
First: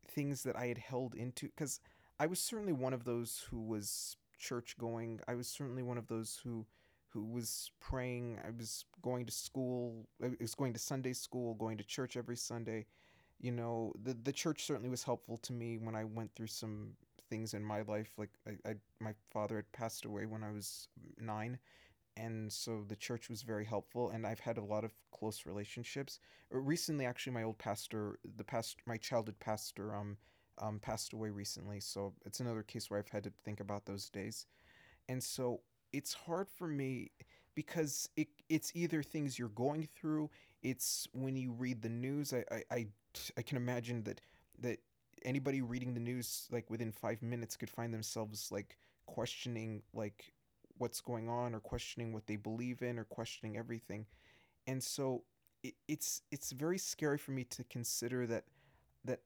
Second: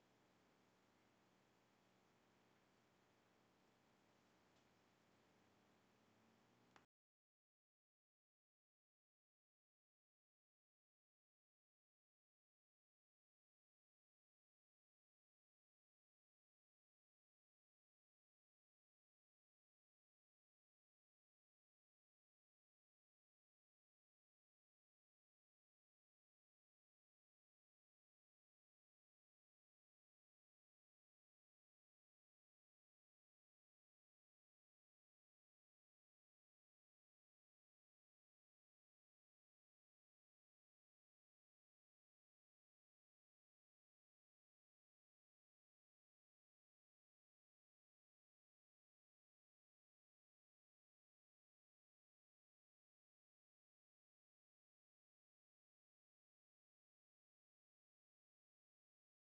things that I had held into, because I was certainly one of those who was church going. I was certainly one of those who was praying. I was going to school. I was going to Sunday school, going to church every Sunday. You know, the church certainly was helpful to me when I went through some things in my life. I. My father had passed away when I was nine, and so the church was very helpful and I've had a lot of close relationships. Recently, actually, my old pastor, the past my childhood pastor, passed away recently, so it's another case where I've had to think about those days. And so it's hard for me, because it's either things you're going through, it's when you read the news. I can imagine that that anybody reading the news like within five minutes could find themselves like questioning, like what's going on, or questioning what they believe in, or questioning everything. And so it's very scary for me to consider that that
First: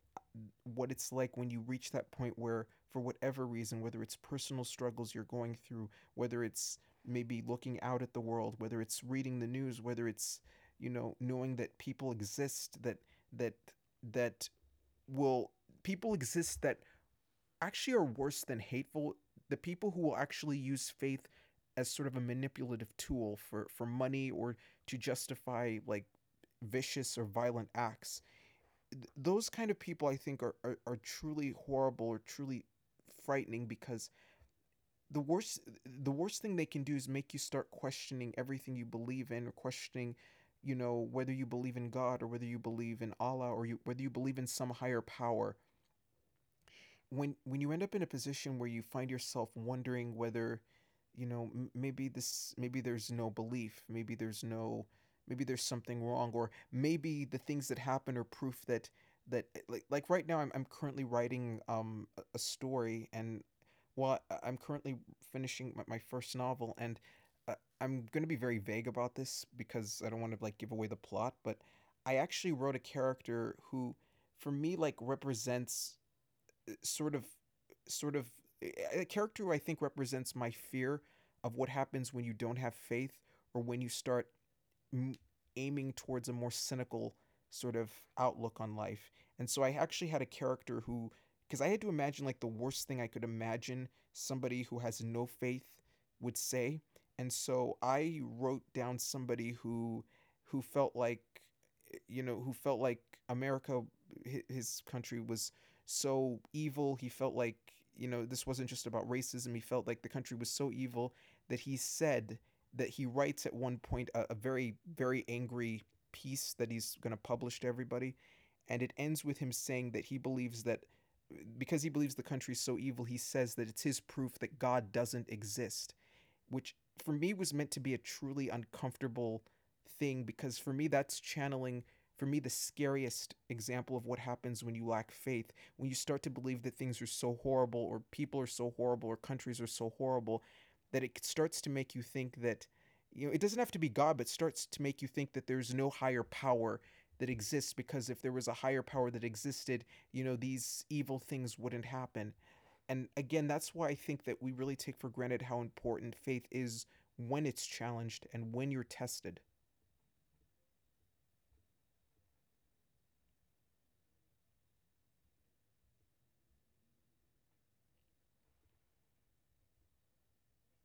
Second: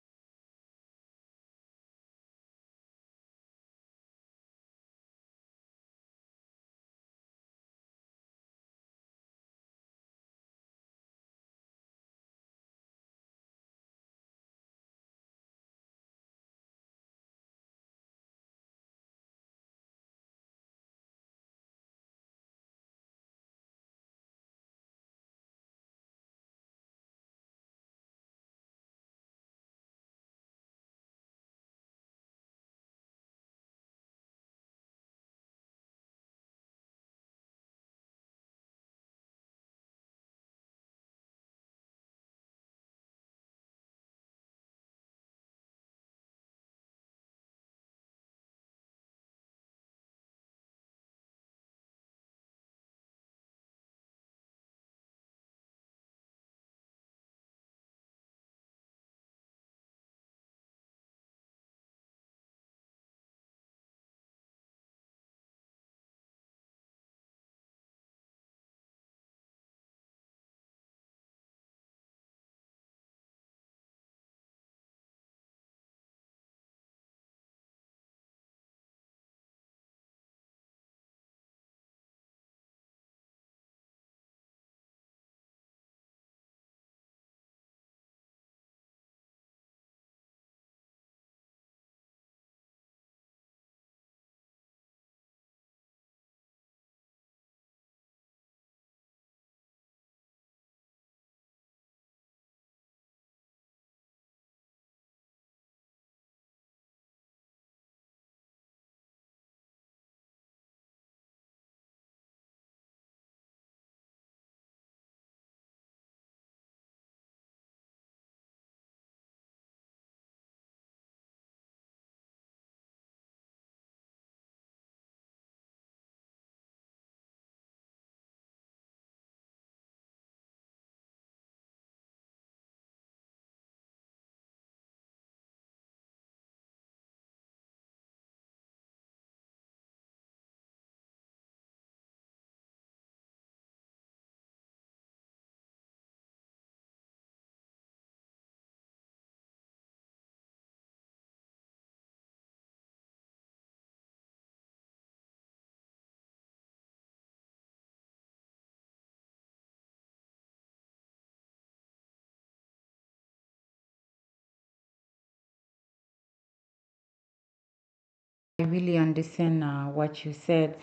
what it's like when you reach that point where, for whatever reason, whether it's personal struggles you're going through, whether it's maybe looking out at the world, whether it's reading the news, whether it's, you know, knowing that people exist that that that will people exist that actually are worse than hateful, the people who will actually use faith as sort of a manipulative tool for money or to justify like vicious or violent acts. Those kind of people I think are, are truly horrible or truly frightening, because the worst, the worst thing they can do is make you start questioning everything you believe in, or questioning, you know, whether you believe in God or whether you believe in Allah, or whether you believe in some higher power. When you end up in a position where you find yourself wondering whether, maybe this maybe there's no belief, maybe there's no, maybe there's something wrong, or maybe the things that happen are proof that like right now I'm currently writing a story, and while I'm currently finishing my first novel. And uh, I'm going to be very vague about this because I don't want to like give away the plot, but I actually wrote a character who, for me, like represents sort of sort of eh, a character who I think represents my fear of what happens when you don't have faith, or when you start aiming towards a more cynical sort of outlook on life. And so I actually had a character who, because I had to imagine like the worst thing I could imagine somebody who has no faith would say. And so I wrote down somebody who felt like, you know, who felt like America, his country, was so evil. He felt like, you know, this wasn't just about racism. He felt like the country was so evil that he said, that he writes at one point a very very angry piece that he's going to publish to everybody, and it ends with him saying that he believes that, because he believes the country's so evil, he says that it's his proof that God doesn't exist. Which for me was meant to be a truly uncomfortable thing, because for me that's channeling, for me, the scariest example of what happens when you lack faith, when you start to believe that things are so horrible, or people are so horrible, or countries are so horrible, that it starts to make you think that, you know, it doesn't have to be God, but starts to make you think that there's no higher power that exists, because if there was a higher power that existed, you know, these evil things wouldn't happen. And again, that's why I think that we really take for granted how important faith is when it's challenged and when you're tested.
I really understand what you said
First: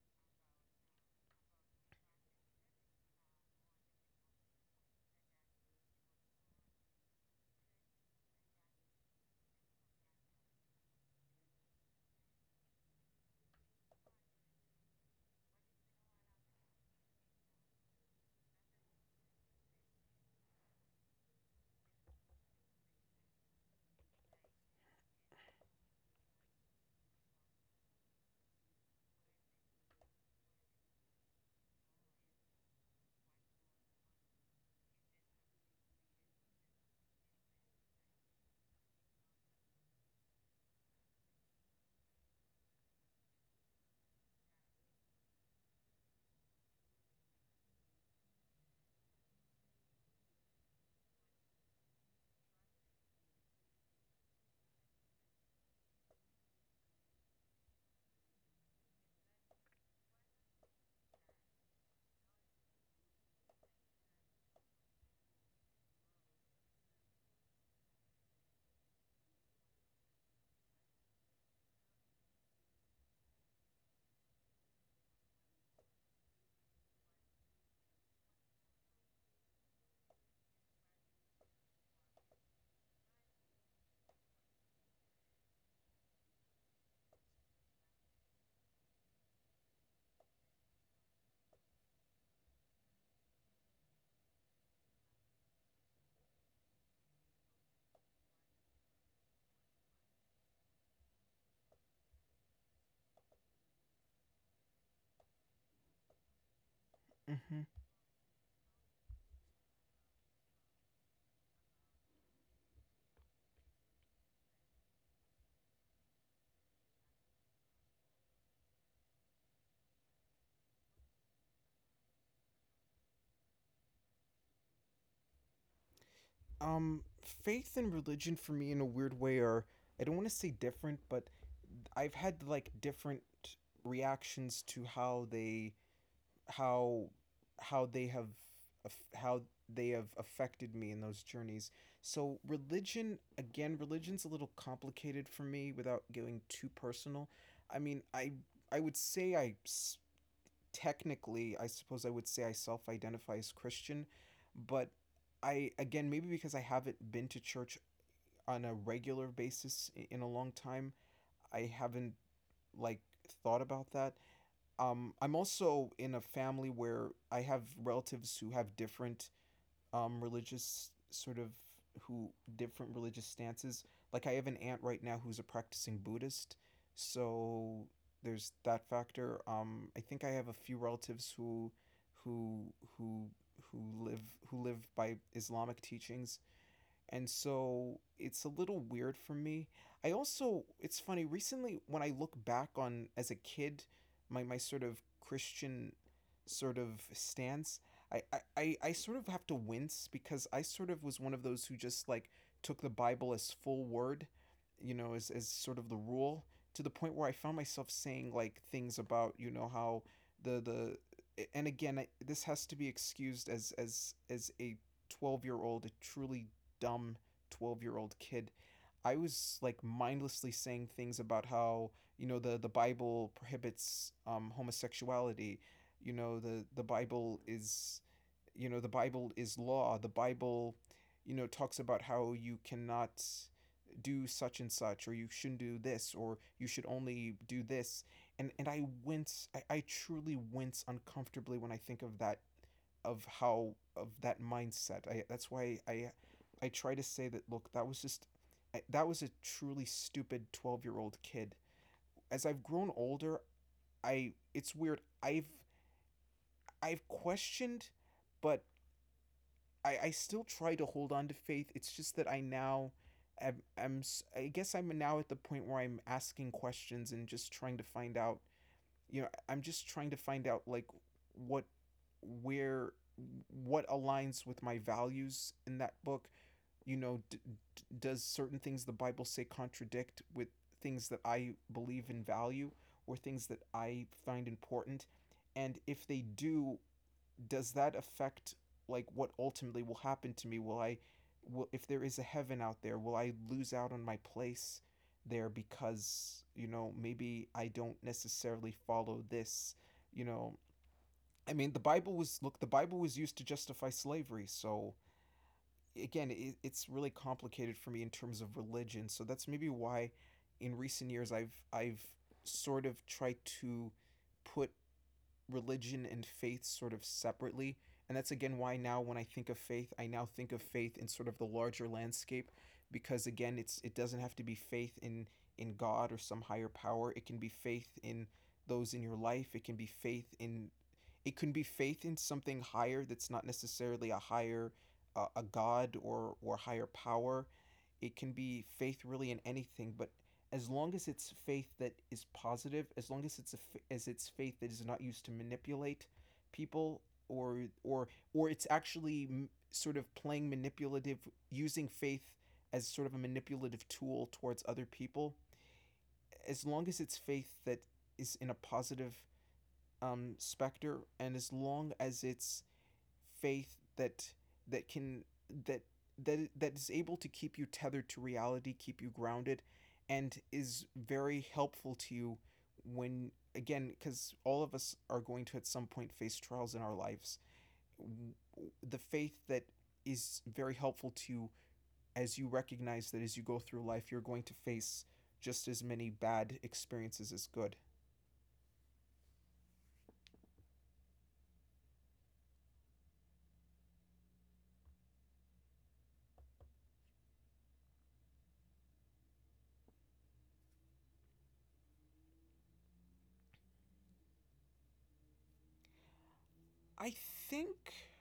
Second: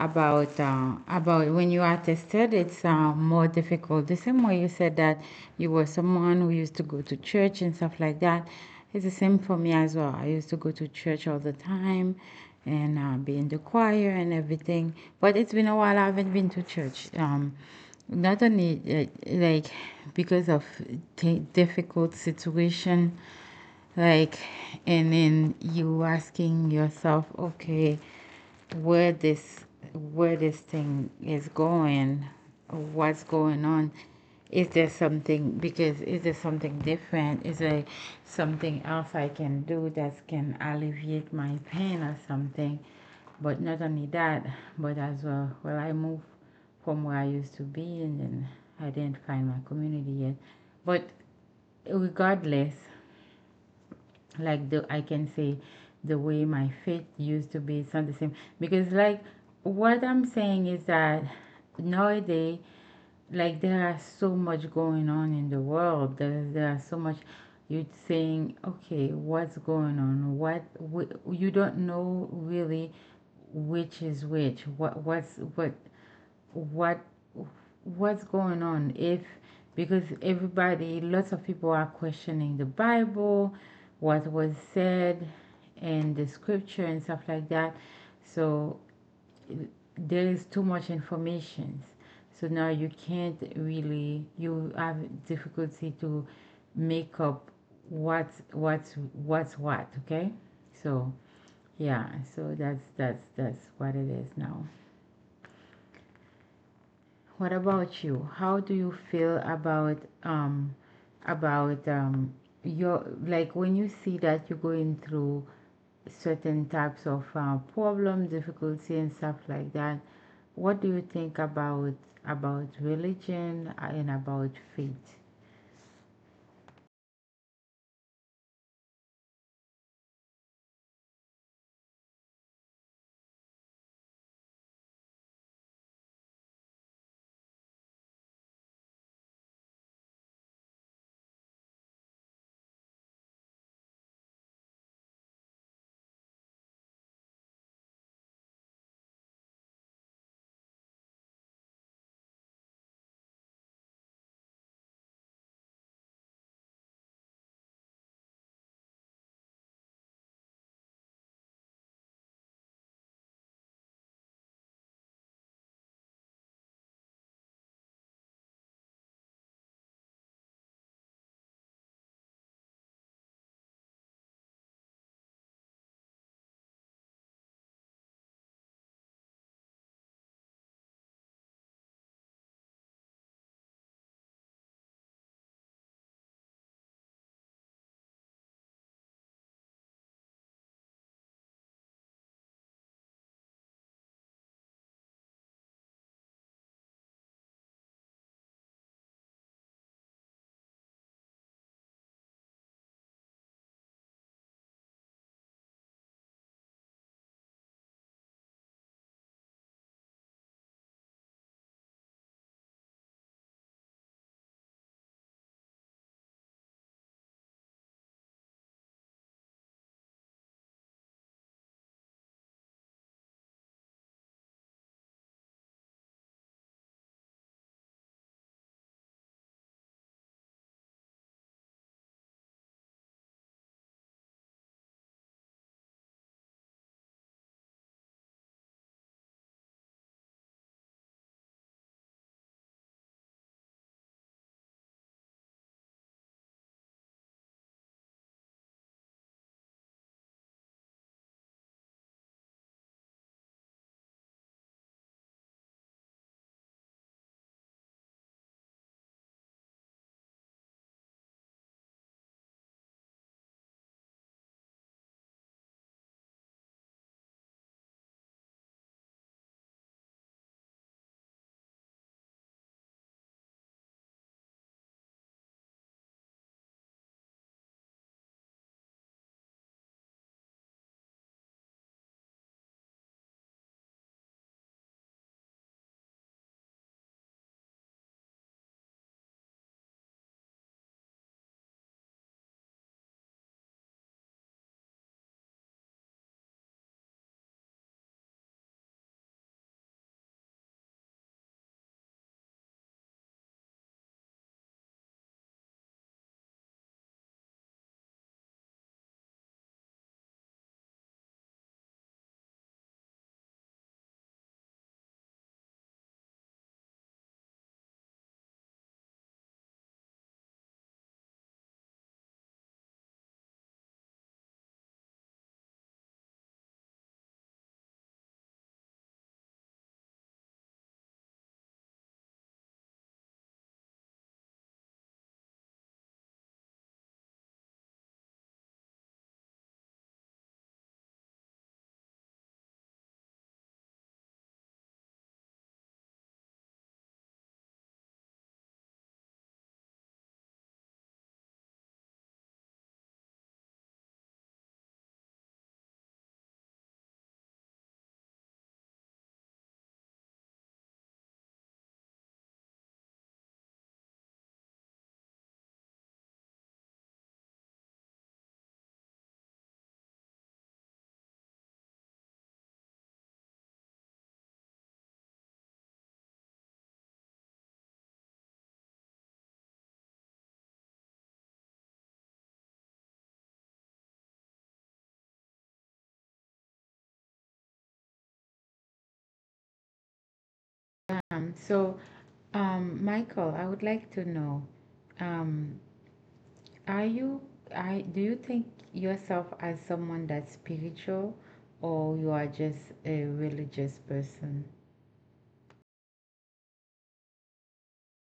about when you are tested. It's more difficult. The same way you said that you were someone who used to go to church and stuff like that. It's the same for me as well. I used to go to church all the time and be in the choir and everything. But it's been a while. I haven't been to church. Not only like because of difficult situation. Like, and then you asking yourself, okay, where this thing is going, what's going on? Is there something because is there something different? Is there something else I can do that can alleviate my pain or something? But not only that, but as well, well, I move from where I used to be, and then I didn't find my community yet. But regardless, like the I can say the way my faith used to be it's not the same because like what I'm saying is that nowadays like there are so much going on in the world, there are so much, you're saying okay what's going on, what you don't know really which is which, what what what's going on if because everybody, lots of people are questioning the Bible, what was said, and the scripture and stuff like that. So there is too much information, so now you can't really, you have difficulty to make up what's what okay. So yeah, so that's what it is now. What
Mm-hmm.
about you? How do you feel about um about um your, like, when you see that you're going through certain types of problem, difficulty and stuff like that? What do you think about religion and about faith?
Faith and religion for me, in a weird way, are, I don't want to say different, but I've had like different reactions to how they, how how they have, how they have affected me in those journeys. So religion, again, religion's a little complicated for me without getting too personal. I I would say technically I suppose I would say I self-identify as Christian, but I, again, maybe because I haven't been to church on a regular basis in a long time, I haven't like thought about that. I'm also in a family where I have relatives who have different religious sort of, who different religious stances. Like I have an aunt right now who's a practicing Buddhist, so there's that factor. I think I have a few relatives who who who live, who live by Islamic teachings, and so it's a little weird for me. I also, it's funny, recently when I look back on as a kid, my sort of Christian sort of stance, I sort of have to wince, because I sort of was one of those who just like took the Bible as full word, you know, as sort of the rule, to the point where I found myself saying like things about, you know, how and again, this has to be excused as, as a 12-year-old, a truly dumb 12-year-old kid. I was like mindlessly saying things about how, you know, the bible prohibits homosexuality, you know, the Bible is, you know, the Bible is law, the Bible, you know, talks about how you cannot do such and such, or you shouldn't do this, or you should only do this. And I wince, I truly wince uncomfortably when I think of that, of how, of that mindset. I That's why I try to say that look, that was a truly stupid 12-year-old kid. As I've grown older, I it's weird. I've questioned, but I still try to hold on to faith. It's just that I now am, I guess I'm now at the point where I'm asking questions and just trying to find out, you know, I'm just trying to find out like what where what aligns with my values in that book. You know, does certain things the Bible say contradict with things that I believe in, value, or things that I find important? And if they do, does that affect like what ultimately will happen to me? Will if there is a heaven out there, will I lose out on my place there, because, you know, maybe I don't necessarily follow this, you know, I mean, the Bible was look, the Bible was used to justify slavery, so again, it's really complicated for me in terms of religion. So that's maybe why in recent years I've sort of tried to put religion and faith sort of separately. And that's again why now when I think of faith, I now think of faith in sort of the larger landscape because again it doesn't have to be faith in God or some higher power. It can be faith in those in your life. It can be faith in something higher that's not necessarily a higher a god or higher power. It can be faith really in anything, but as long as it's faith that is positive, as long as it's a as it's faith that is not used to manipulate people or it's actually sort of playing manipulative, using faith as sort of a manipulative tool towards other people, as long as it's faith that is in a positive specter, and as long as it's faith that that can that that is able to keep you tethered to reality, keep you grounded, and is very helpful to you when, again, because all of us are going to at some point face trials in our lives, the faith that is very helpful to you as you recognize that as you go through life you're going to face just as many bad experiences as good.
Um, so Michael, I would like to know, um, are you, I do you think yourself as someone that's spiritual or you are just a religious person?
I think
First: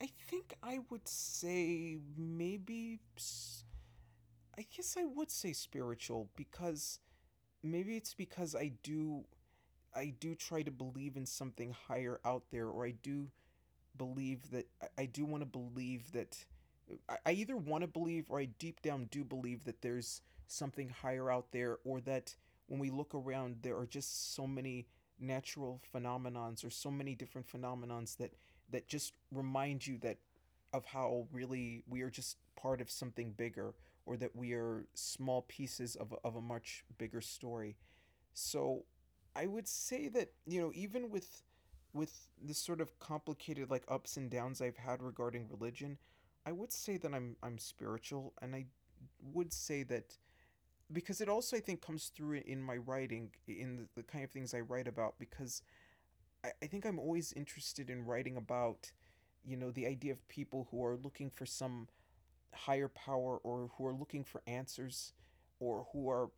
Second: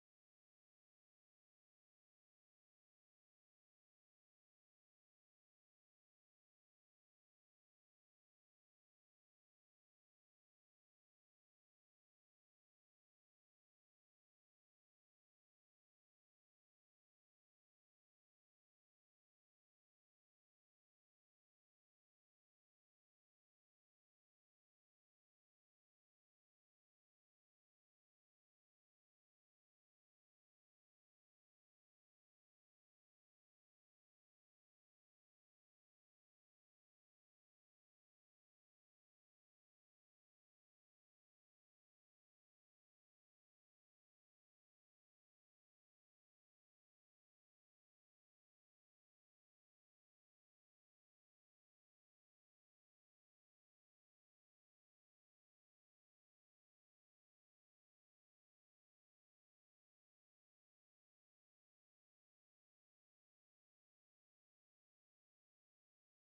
I would say maybe, I guess I would say spiritual, because maybe it's because I do, I do try to believe in something higher out there. Or I do believe that I do want to believe that I either want to believe, or I deep down do believe that there's something higher out there, or that when we look around there are just so many natural phenomenons or so many different phenomenons that just remind you that of how really we are just part of something bigger, or that we are small pieces of a much bigger story. So I would say that, you know, even with this sort of complicated like ups and downs I've had regarding religion, I would say that I'm spiritual. And I would say that because it also I think comes through in my writing, in the kind of things I write about, because I think I'm always interested in writing about, you know, the idea of people who are looking for some higher power, or who are looking for answers, or who are,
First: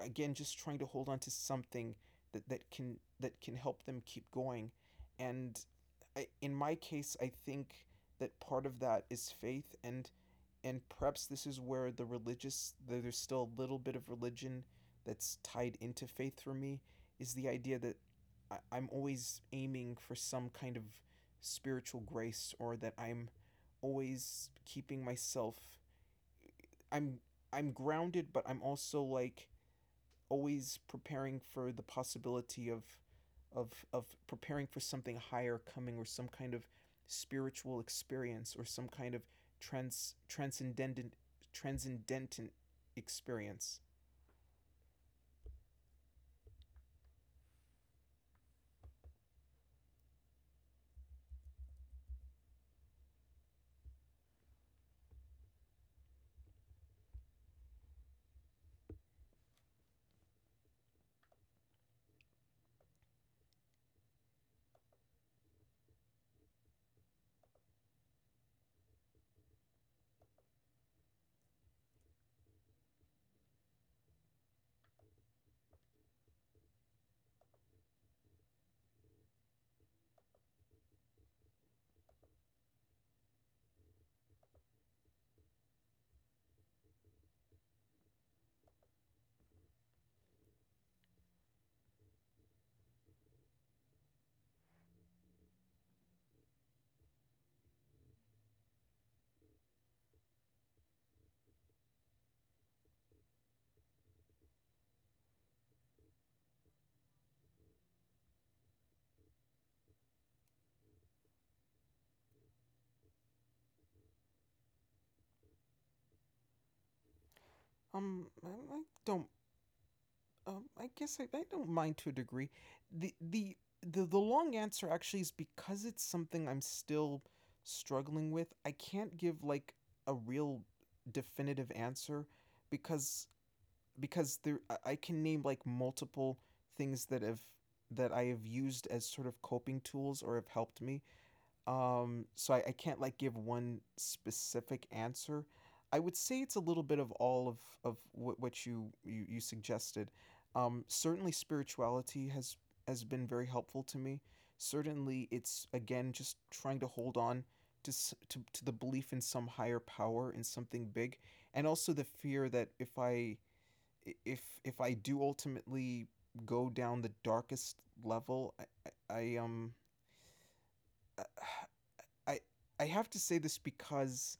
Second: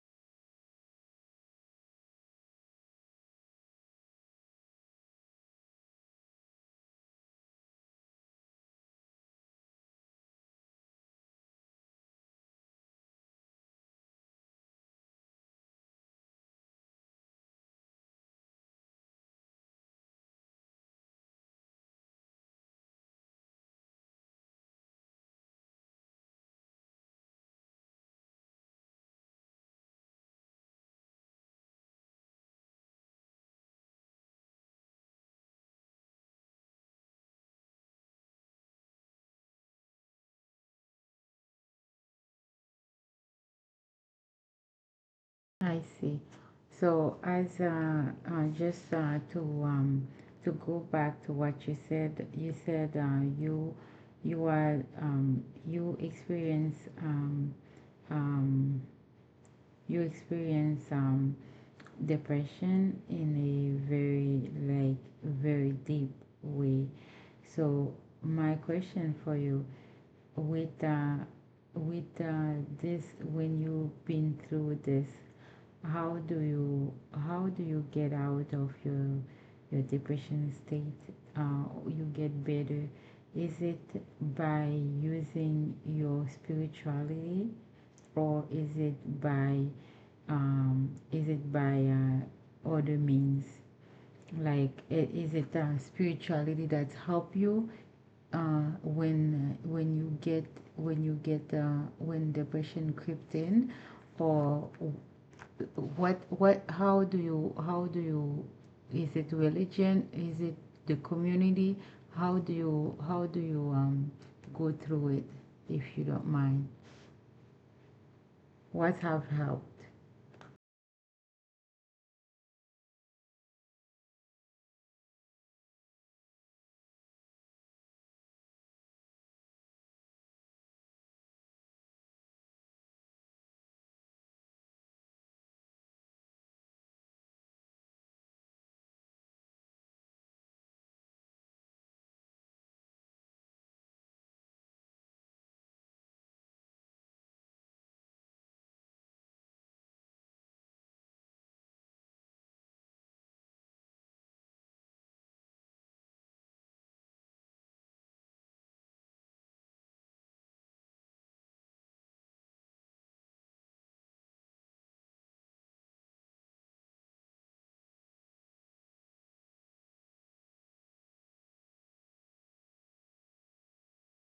again, just trying to hold on to something that, that can help them keep going. And in my case I think that part of that is faith. And perhaps this is where the religious, there's still a little bit of religion that's tied into faith for me, is the idea that I'm always aiming for some kind of spiritual grace, or that I'm always keeping myself i'm I'm grounded, but I'm also like always preparing for the possibility of of preparing for something higher coming, or some kind of spiritual experience, or some kind of transcendent transcendent experience.
I see. So as just to go back to what you said, you said you you are, you experience um, um, you experience, depression in a very like very deep way. So my question for you, with uh, with this, when you've been through this, how do you get out of your depression state? You get better. Is it by using your spirituality, or is it by other means? Like is it spirituality that help you when you get when depression crept in, or what how do you is it religion, is it the community, how do you go through it, if you don't mind,
I
what have
don't.
helped.
I guess I don't mind to a degree. The the long answer actually is because it's something I'm still struggling with. I can't give like a real definitive answer because there can name like multiple things that have that I have used as sort of coping tools, or have helped me. So I can't like give one specific answer. I would say it's a little bit of all of what, you suggested. Certainly, spirituality has been very helpful to me. Certainly, it's, again, just trying to hold on to the belief in some higher power, in something big. And also the fear that if I if I do ultimately go down the darkest level, I, I um I I have to say this, because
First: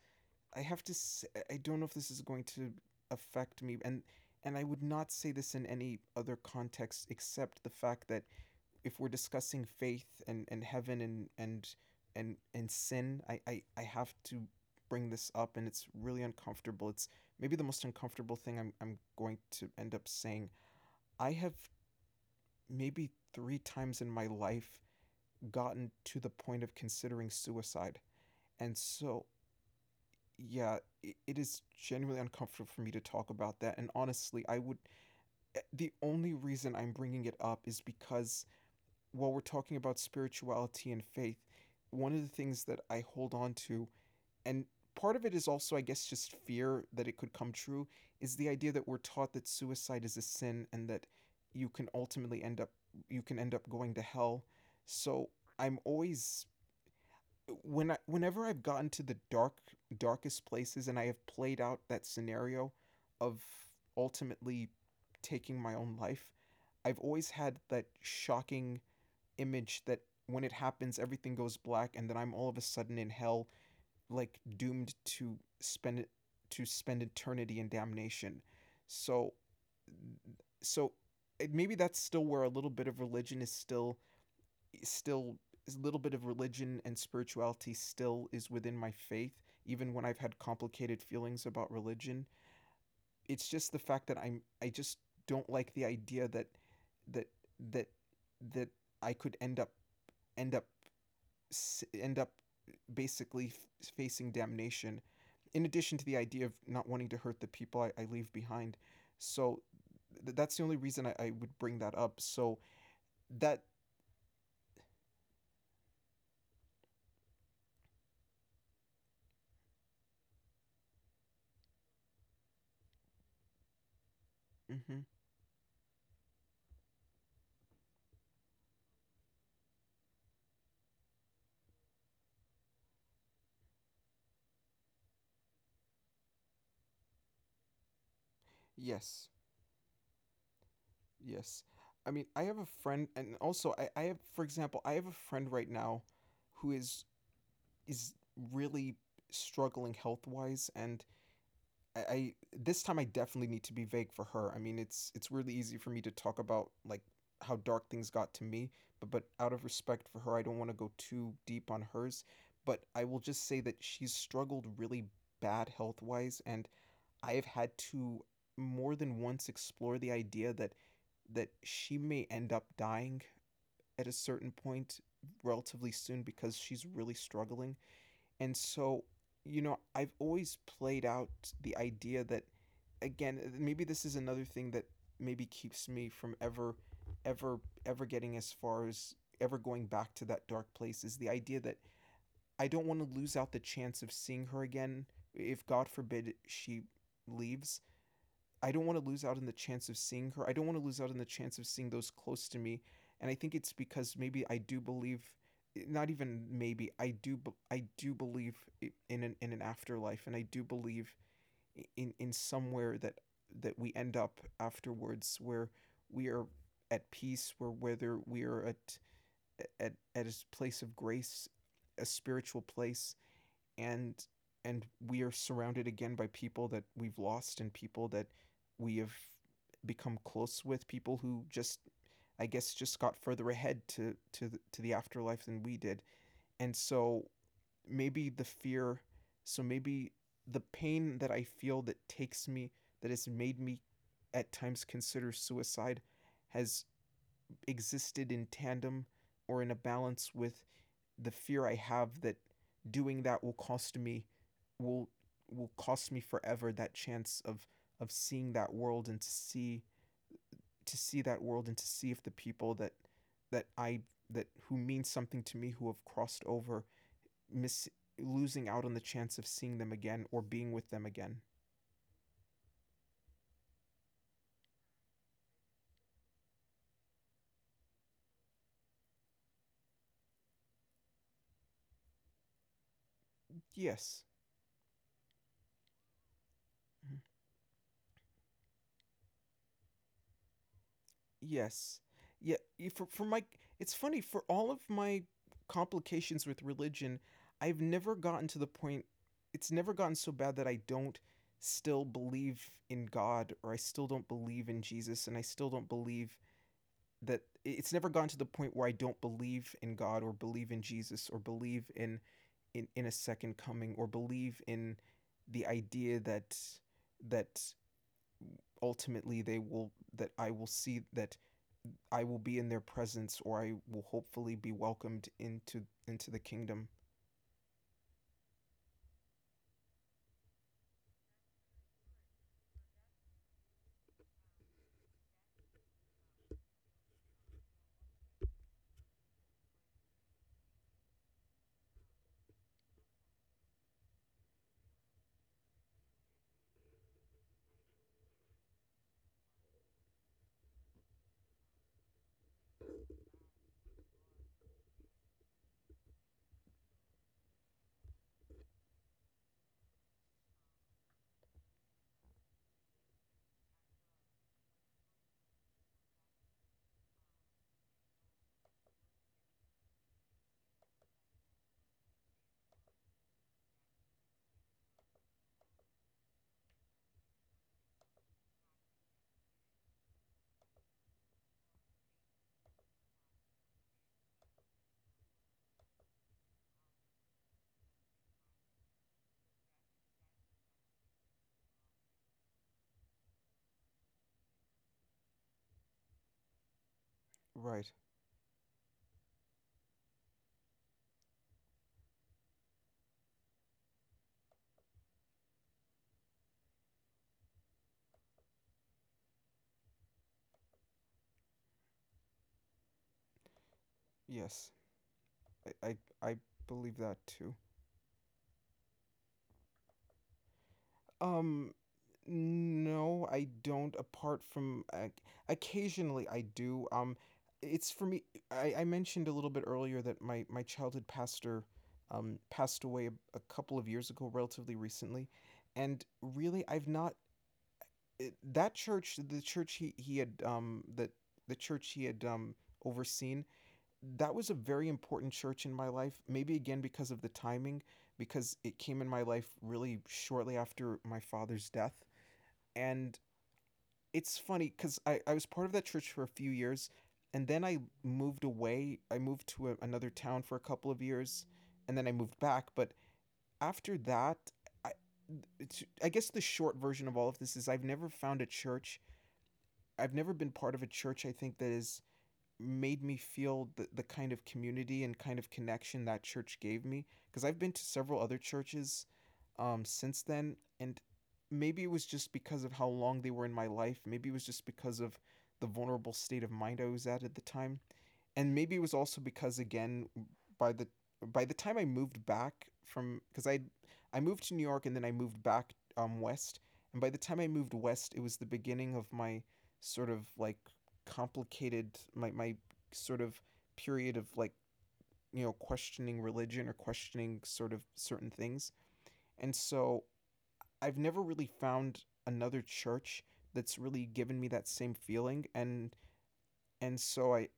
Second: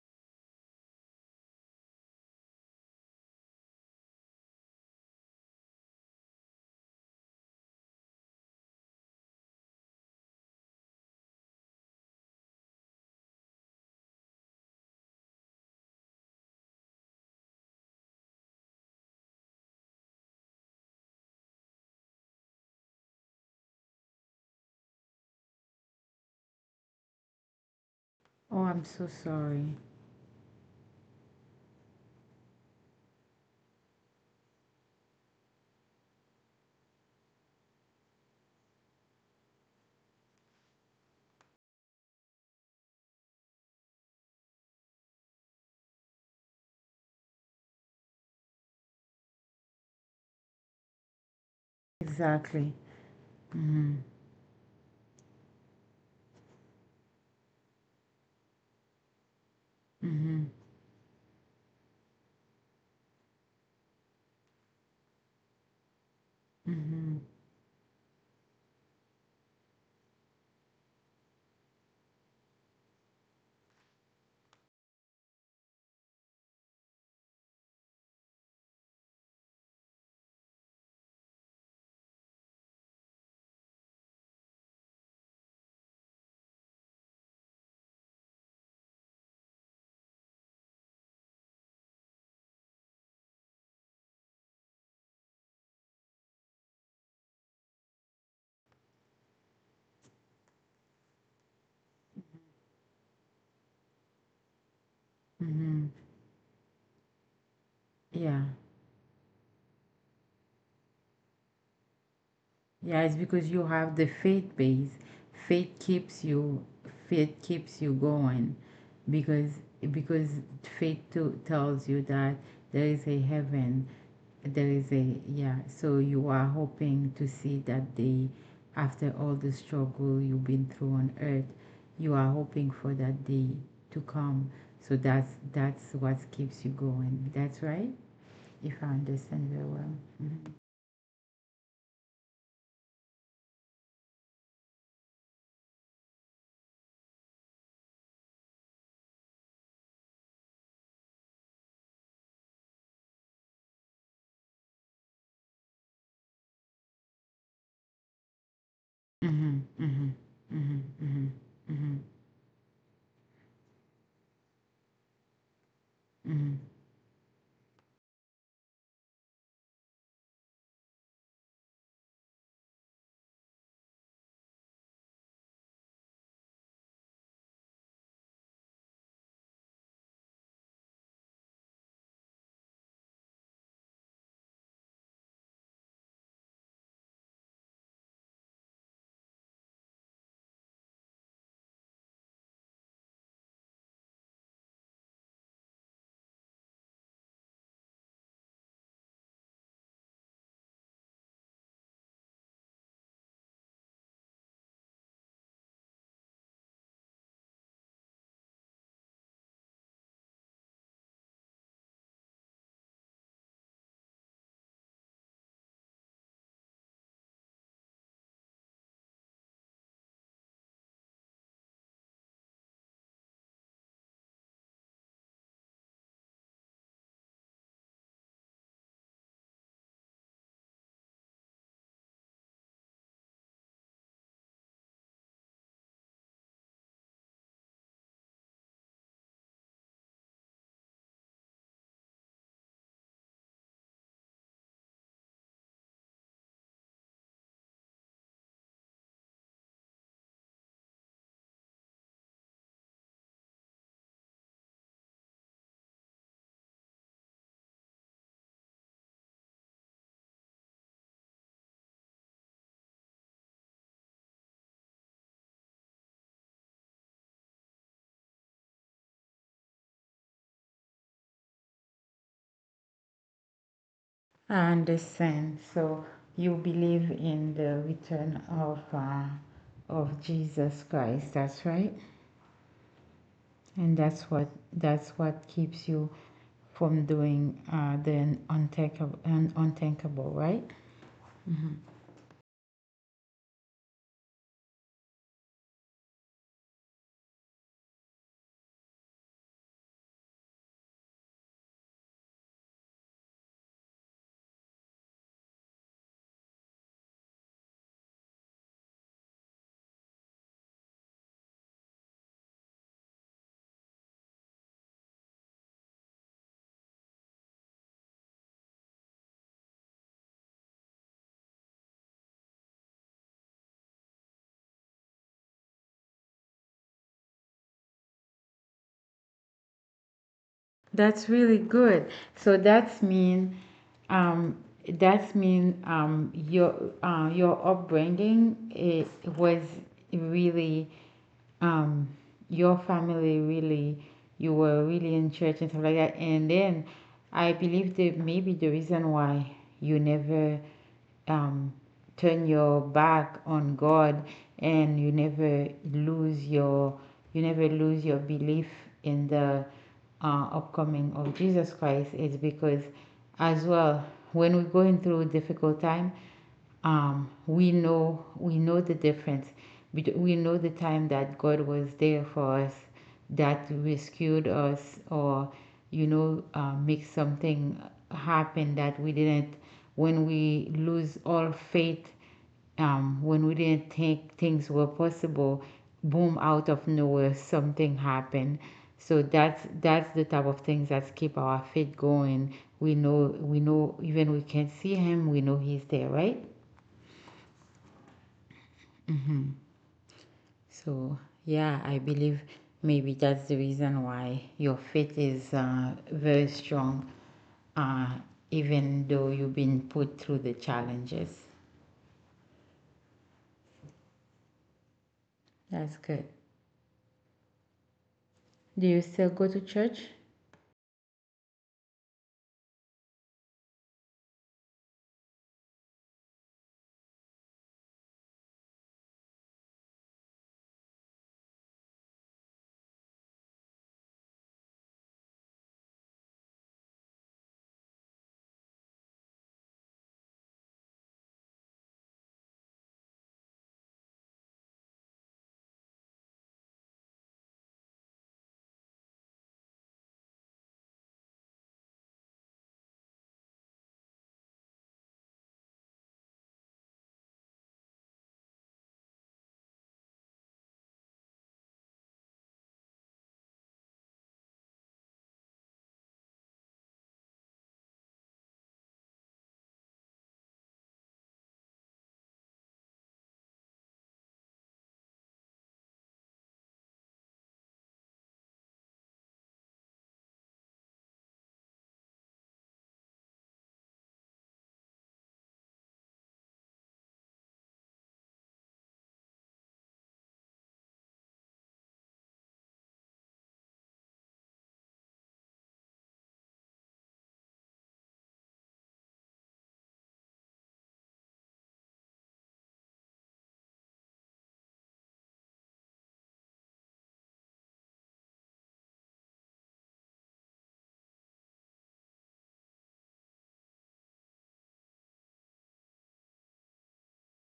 I have to say, I don't know if this is going to affect me. And I would not say this in any other context, except the fact that if we're discussing faith and heaven and sin, I have to bring this up, and it's really uncomfortable. It's maybe the most uncomfortable thing I'm going to end up saying. I have maybe three times in my life gotten to the point of considering suicide.
Oh,
And
I'm so
so,
sorry.
yeah, it is genuinely uncomfortable for me to talk about that. And honestly, the only reason I'm bringing it up is because while we're talking about spirituality and faith, one of the things that I hold on to, and part of it is also, I guess, just fear that it could come true, is the idea that we're taught that suicide is a sin, and that you can ultimately end up
Exactly.
going
Mm-hmm.
to hell. So I'm always when whenever I've gotten to the darkest
Mm-hmm.
places and I have played out that scenario of ultimately taking my own life, I've
Mm-hmm.
always had that shocking image that when it happens everything goes black and then I'm all of a sudden in hell, like doomed to spend eternity in damnation. So. So maybe that's still where a little bit of religion is still still a little bit of religion and spirituality still is within my faith, even when I've had complicated feelings about religion. It's just the fact that I just don't like the idea that that that I could end up end up end up basically facing damnation. In
Mm-hmm.
addition to the idea of not wanting to hurt the people I leave
Yeah.
behind, so that's the only reason I would bring that up. So
Yeah, it's because
that,
you have the faith base. Faith keeps you, going, because because faith to, tells you that there is a heaven, there is
hmm,
a, yeah, so you are hoping to see that day after all the struggle you've been through on earth, you are hoping for that day to come. So that's what keeps you going. That's right? If I
yes,
understand very well. Mhm.
yes. I mean, I have a friend, and also I have, for example, I have a friend right now, who is is really struggling health wise, and I this time I definitely need to be vague for her. I mean, it's really easy for me to talk about like how dark things got to me, but out
Mhm,
of respect
mhm,
for her, I don't want to
mhm,
go too
mhm,
deep on
mhm,
hers. But I will just say that she's struggled really bad health wise,
mhm.
and I have had to more than once explore the idea that she may end up dying at a certain point relatively soon, because she's really struggling. And so, you know, I've always played out the idea that, again, maybe this is another thing that maybe keeps me from ever, ever, ever getting as far as ever going back to that dark place, is the idea that I don't want to lose out the chance of seeing her again, if, God forbid, she leaves. I don't want to lose out on the chance of seeing her. I don't want to lose out on the chance of seeing those close to me. And I think it's because maybe I do believe not even maybe, I do, I do believe in an afterlife. And I do believe in somewhere that we end up afterwards, where we are at peace, where whether we are at a place of grace, a spiritual place. And we are surrounded, again, by people that we've lost and people that we have become close with, people who just, I guess, just got further ahead to to the afterlife than we did. And so maybe the fear, so maybe the pain that I feel that takes me, that has made me at times consider suicide, has existed in tandem or in a balance with the fear I have that doing that will cost me, will will cost me forever that chance of seeing that world, and to see if the people that that I that who mean something to me, who have crossed over, miss, losing out on the chance of seeing them again, or being with them again.
I understand. So you believe in the return of Jesus Christ. That's right, and
Yes.
that's what keeps you from doing the unthinkable, unthinkable, right?
Yes. Yeah, for my, it's funny, for all of my complications with religion, I've never gotten to the point, it's never gotten so bad that I don't still believe in God, or I still don't believe in Jesus, and I still don't believe that it's never gotten to the point where I don't believe in God, or believe in Jesus, or believe in in a second coming, or believe in the idea that that ultimately they will, that I will see that I will be in their presence, or I will hopefully be welcomed into the kingdom.
That's really good. So that's mean um, that's mean um, your your upbringing, it was really um your family really, you were really in church and stuff like that, and then I believe that maybe the reason why you never um turn your back on God, and you never lose your, belief in the upcoming of Jesus Christ is because, as well, when we're going through difficult time, we know, we know the difference. We know the time that God was there for us, that rescued us, or you know, make something happen that we didn't. When we lose all faith, when we didn't think things were possible, boom! Out of nowhere, something happened. So that's the type of things that keep our faith going. We know, we know even we can't see him, we know he's there, right?
Right.
Mhm. So, yeah, I believe maybe that's the reason why your faith is very strong, uh, even though you've been put through the challenges.
Yes. I
That's good.
I believe that too.
Do you still go to church?
Um no, I don't, apart from occasionally I do. It's for me. I mentioned a little bit earlier that my childhood pastor passed away a couple of years ago, relatively recently, and really I've not that church, the church he had that the church he had overseen, that was a very important church in my life. Maybe again because of the timing, because it came in my life really shortly after my father's death. And it's funny because I was part of that church for a few years and then I moved away. I moved to a, another town for a couple of years and then I moved back. But after that, I, I guess the short version of all of this is I've never found a church, I've never been part of a church, I think, that has made me feel the kind of community and kind of connection that church gave me. Because I've been to several other churches since then, and maybe it was just because of how long they were in my life. Maybe it was just because of the vulnerable state of mind I was at the time. And maybe it was also because again, by the by the time I moved back from, because I moved to New York and then I moved back west, and by the time I moved west it was the beginning of my sort of like complicated my my sort of period of like, you know, questioning religion or questioning sort of certain things. And so I've never really found another church that's really given me that same feeling. And so I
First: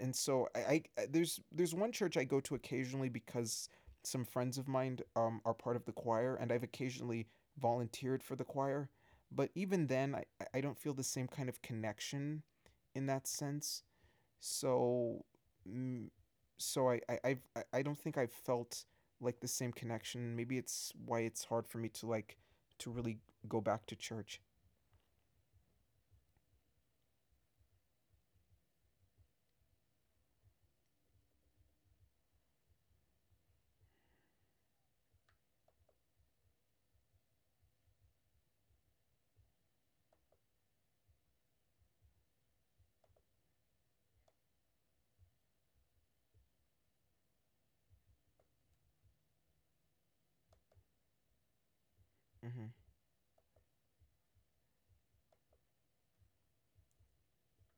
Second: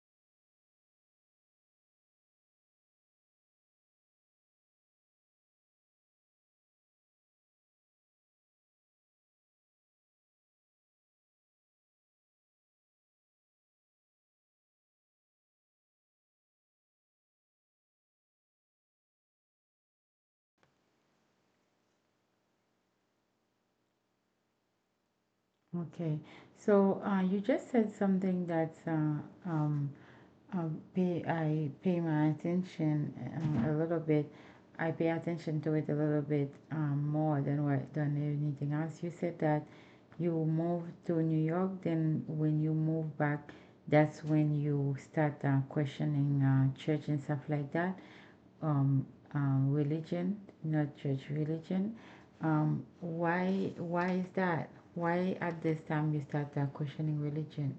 and so I there's one church I go to occasionally because some friends of mine, are part of the choir, and I've occasionally volunteered for the choir. But even then, I don't feel the same kind of connection in that sense. So, mm, so don't think I've felt like the same connection. Maybe it's why it's hard for me to like to really go back to church.
Okay. So, you just said something that um, uh, pay, I pay my attention a little bit. I pay attention to it a little bit more than what, than anything else. You said that you moved to New York, then when you moved back, that's when you start questioning church and stuff like that, um, religion, not church, religion.
hmm
Why is that? Why at this time you start questioning religion?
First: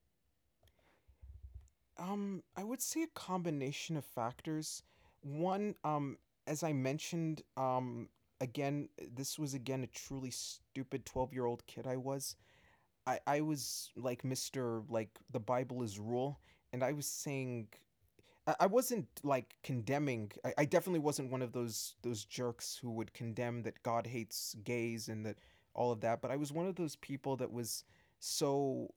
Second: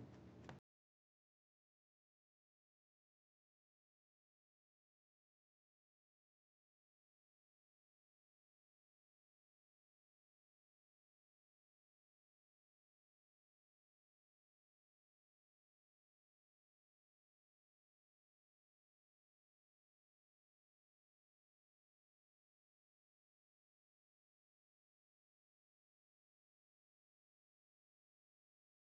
I would say a combination of factors. One, as I mentioned, again, this was again a truly stupid 12-year-old kid I was. I was like Mr., like the Bible is rule, and I was saying, I wasn't like condemning. I definitely wasn't one of those jerks who would condemn that God hates gays and that, all of that. But I was one of those people that was so.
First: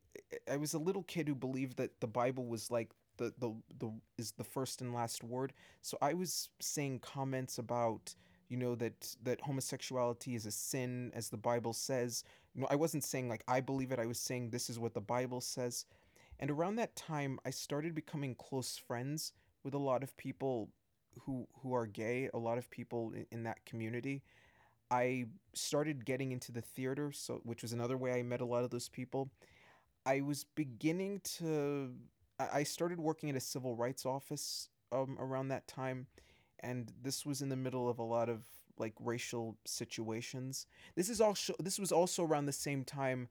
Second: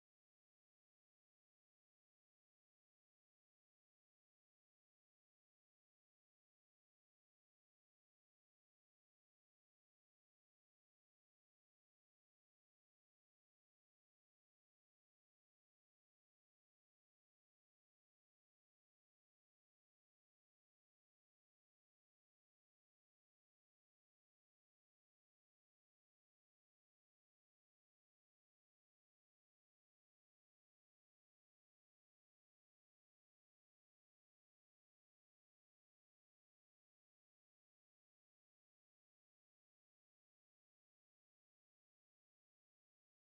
I was a little kid who believed that the Bible was like the the the is the first and last word. So I was saying comments about, you know, that homosexuality is a sin as the Bible says. No, I wasn't saying like I believe it. I was saying this is what the Bible says. And around that time, I started becoming close friends with a lot of people who are gay, a lot of people in that community. I started getting into the theater, so which was another way I met a lot of those people. I was beginning to. I started working at a civil rights office around that time, and this was in the middle of a lot of like racial situations. This was also around the same time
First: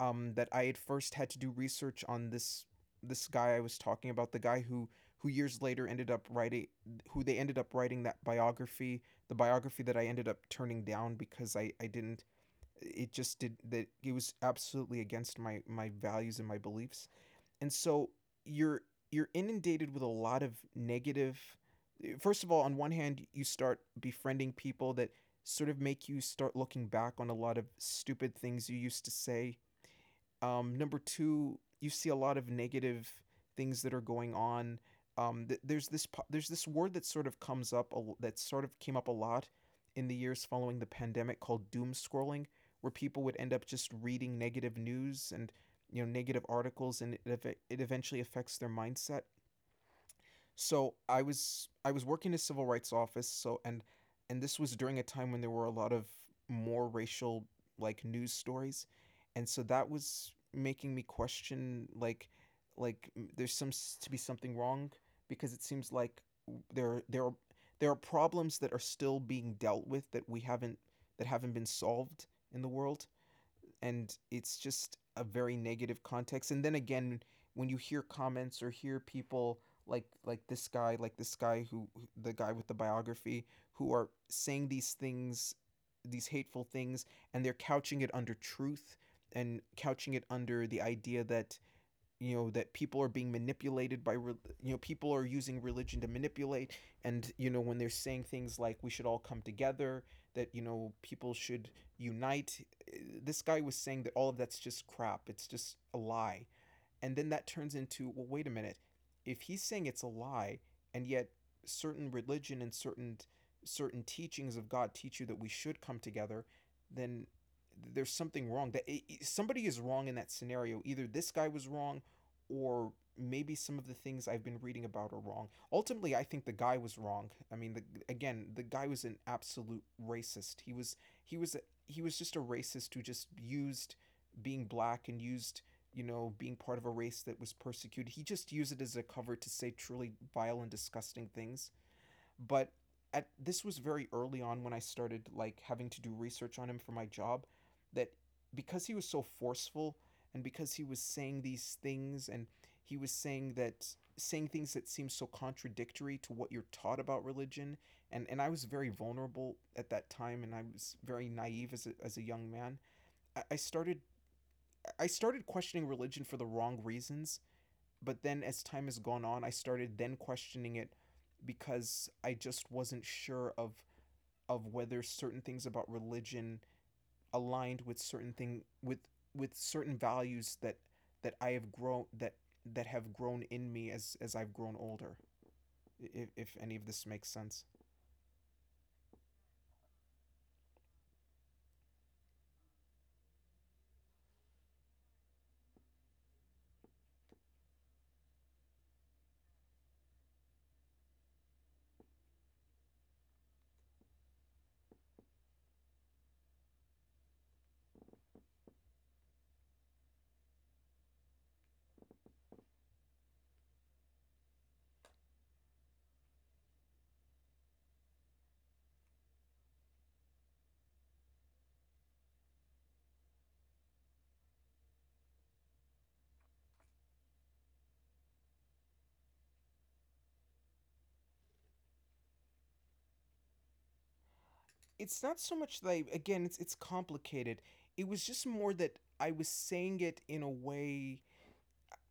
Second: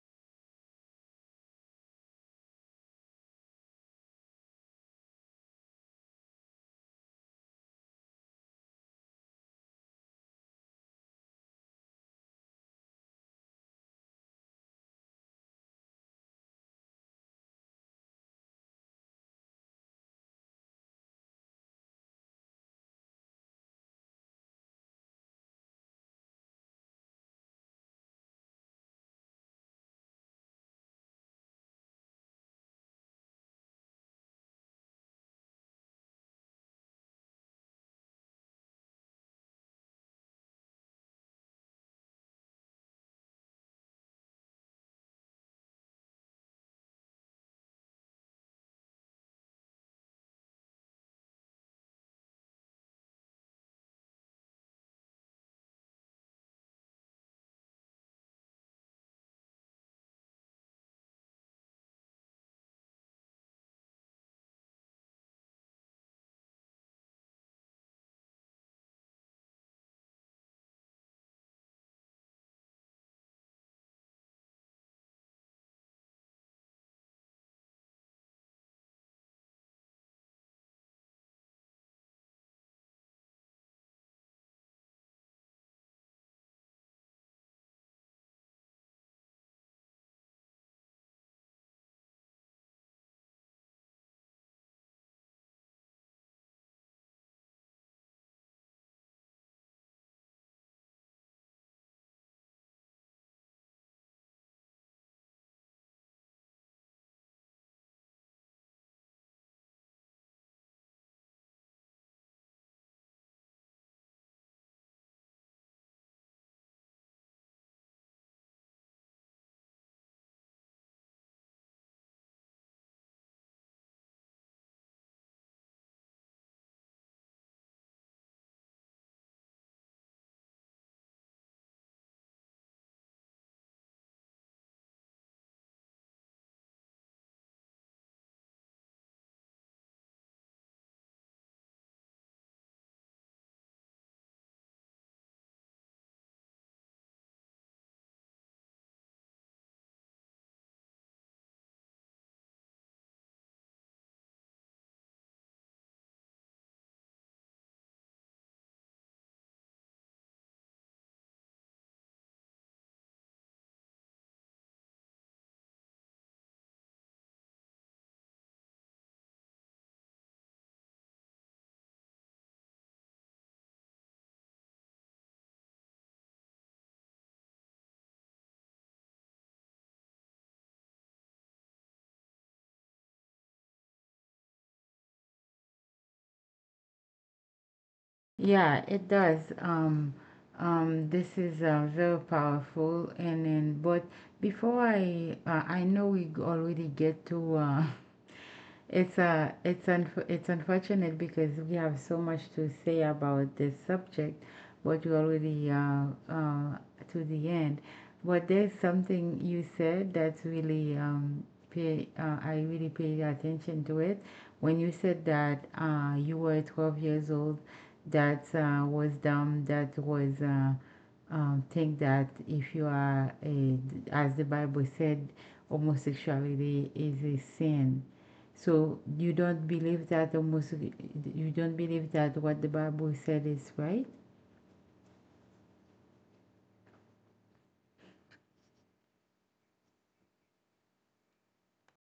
that I had first had to do research on this, this guy I was talking about, the guy who, years later ended up writing, who they ended up writing that biography, the biography that I ended up turning down because I didn't, it just did that it was absolutely against my values and my beliefs. And so you're you're inundated with a lot of negative. Negative, first of all, on one hand you start befriending people that sort of make you start looking back on a lot of stupid things you used to say. Number two, you see a lot of negative things that are going on. There's this, word that sort of comes up a that sort of came up a lot in the years following the pandemic, called doom scrolling, where people would end up just reading negative news and, you know, negative articles, and it eventually affects their mindset. So I was working in a civil rights office. So, and this was during a time when there were a lot of more racial like news stories, and so that was making me question, like there's some to be something wrong, because it seems like there are, there are problems that are still being dealt with that we haven't, that haven't been solved in the world. And it's just a very negative context. And then again, when you hear comments or hear people like, like this guy who, the guy with the biography, who are saying these things, these hateful things, and they're couching it under truth and couching it under the idea that, you know, that people are being manipulated by, you know, people are using religion to manipulate. And you know, when they're saying things like we should all come together, that, you know, people should unite, this guy was saying that all of that's just crap, it's just a lie. And then that turns into, well, wait a minute. If he's saying it's a lie, and yet certain religion and certain teachings of God teach you that we should come together, then there's something wrong. That it, somebody is wrong in that scenario. Either this guy was wrong, or maybe some of the things I've been reading about are wrong. Ultimately, I think the guy was wrong. I mean, the, again, the guy was an absolute racist. He was he was just a racist who just used being black and used, you know, being part of a race that was persecuted. He just used it as a cover to say truly vile and disgusting things. But at, this was very early on when I started like having to do research on him for my job, that because he was so forceful, and because he was saying these things, and he was saying that, saying things that seemed so contradictory to what you're taught about religion. And I was very vulnerable at that time, and I was very naive as a young man. I, I started I started questioning religion for the wrong reasons, but then as time has gone on, I started then questioning it because I just wasn't sure of whether certain things about religion aligned with certain thing with certain values that, that I have grown that that have grown in me as I've grown older. If any of this makes sense,
Yeah, it does. This is very powerful. And then, but before I know we already get to it's it's unfortunate because we have so much to say about this subject, but we're already to the end. But there's something you said that's really pay, I really paid attention to it when you said that you were 12 years old, that was dumb, that was think that if you are a, as the Bible said, homosexuality is a sin, so you don't believe that the Muslim, you don't believe that what the Bible said is right?
it's not so much that I, again, it's complicated. It was just more that I was saying it in a way,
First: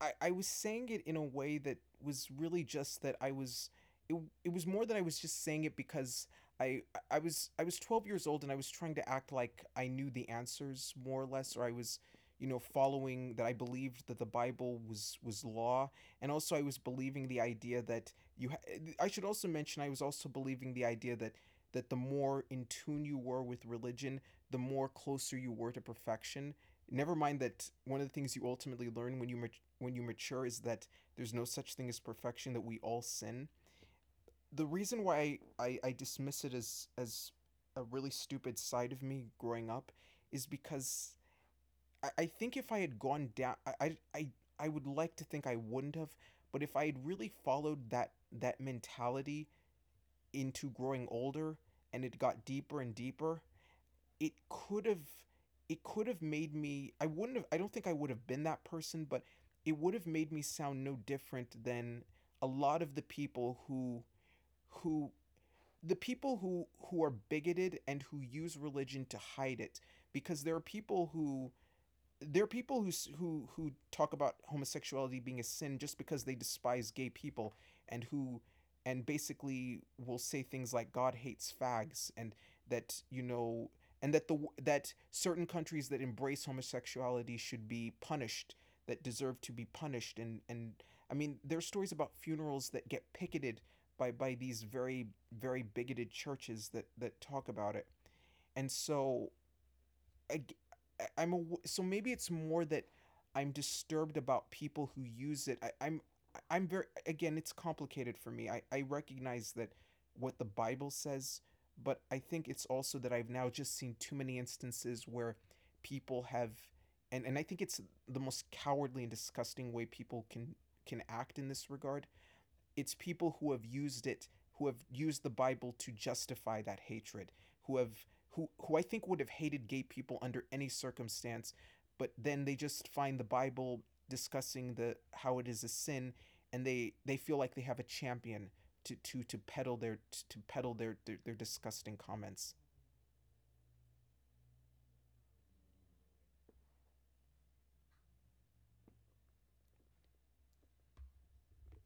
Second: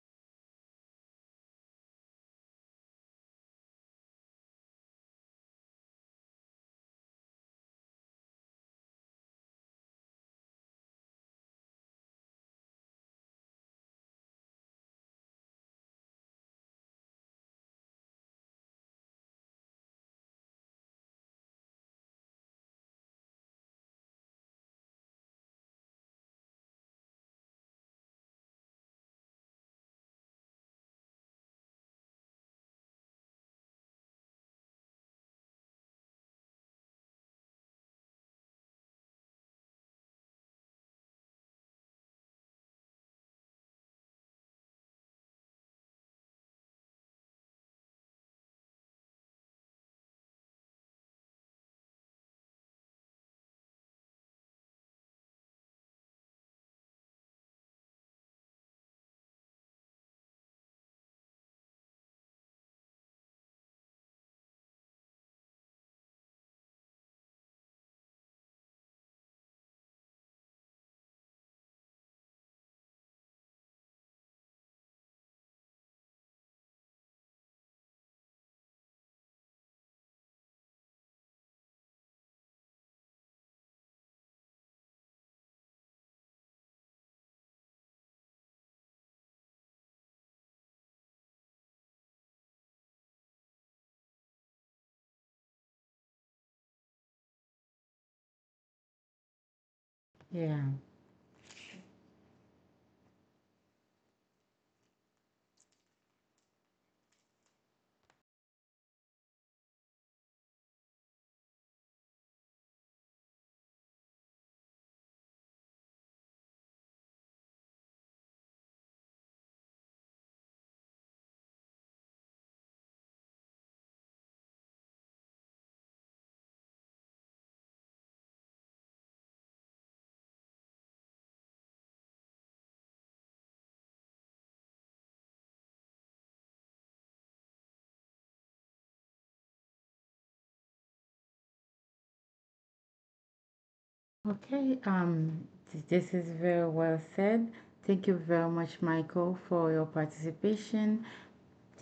I was saying it in a way that was really just that I was it, it was more that I was just saying it because I I was 12 years old and I was trying to act like I knew the answers more or less, or I was, you know, following that I believed that the Bible was law. And also I was believing the idea that you I should also mention I was also believing the idea that, that the more in tune you were with religion, the more closer you were to perfection. Never mind that one of the things you ultimately learn when you when you mature is that there's no such thing as perfection, that we all sin. The reason why dismiss it as a really stupid side of me growing up is because, I think if I had gone down, I I I would like to think I wouldn't have, but if I had really followed that, that mentality into growing older, and it got deeper and deeper, it could have, it could have made me, I wouldn't have, I don't think I would have been that person, but it would have made me sound no different than a lot of the people who, who the people who are bigoted and who use religion to hide it. Because there are people who, there are people who who talk about homosexuality being a sin just because they despise gay people, and who, and basically will say things like, God hates fags, and that, you know, and that the, that certain countries that embrace homosexuality should be punished, that deserve to be punished. And I mean, there are stories about funerals that get picketed by these very, very bigoted churches that that talk about it. And so
Yeah.
so maybe it's more that I'm disturbed about people who use it. I'm very, again, it's complicated for me. I recognize that what the Bible says, but I think it's also that I've now just seen too many instances where people have, and I think it's the most cowardly and disgusting way people can act in this regard. It's people who have used it, who have used the Bible to justify that hatred, who have, who I think would have hated gay people under any circumstance, but then they just find the Bible discussing the, how it is a sin, and they feel like they have a champion to peddle their, peddle their, their disgusting comments.
Okay. This is very well said. Thank you very much, Michael, for your participation.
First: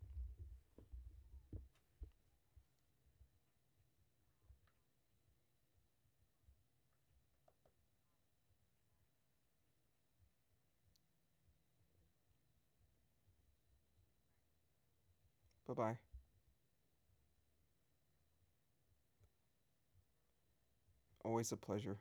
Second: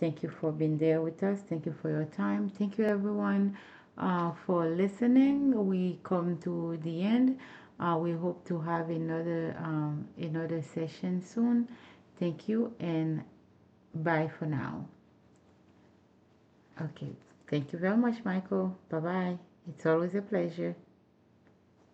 Thank you for being there with us. Thank you for your time. Thank you, everyone, for listening. We come to the end. We hope to have another another session soon. Thank you, and bye for now.
Bye bye.
Okay. Thank you very much, Michael. Bye bye. It's always a pleasure.
Always a pleasure.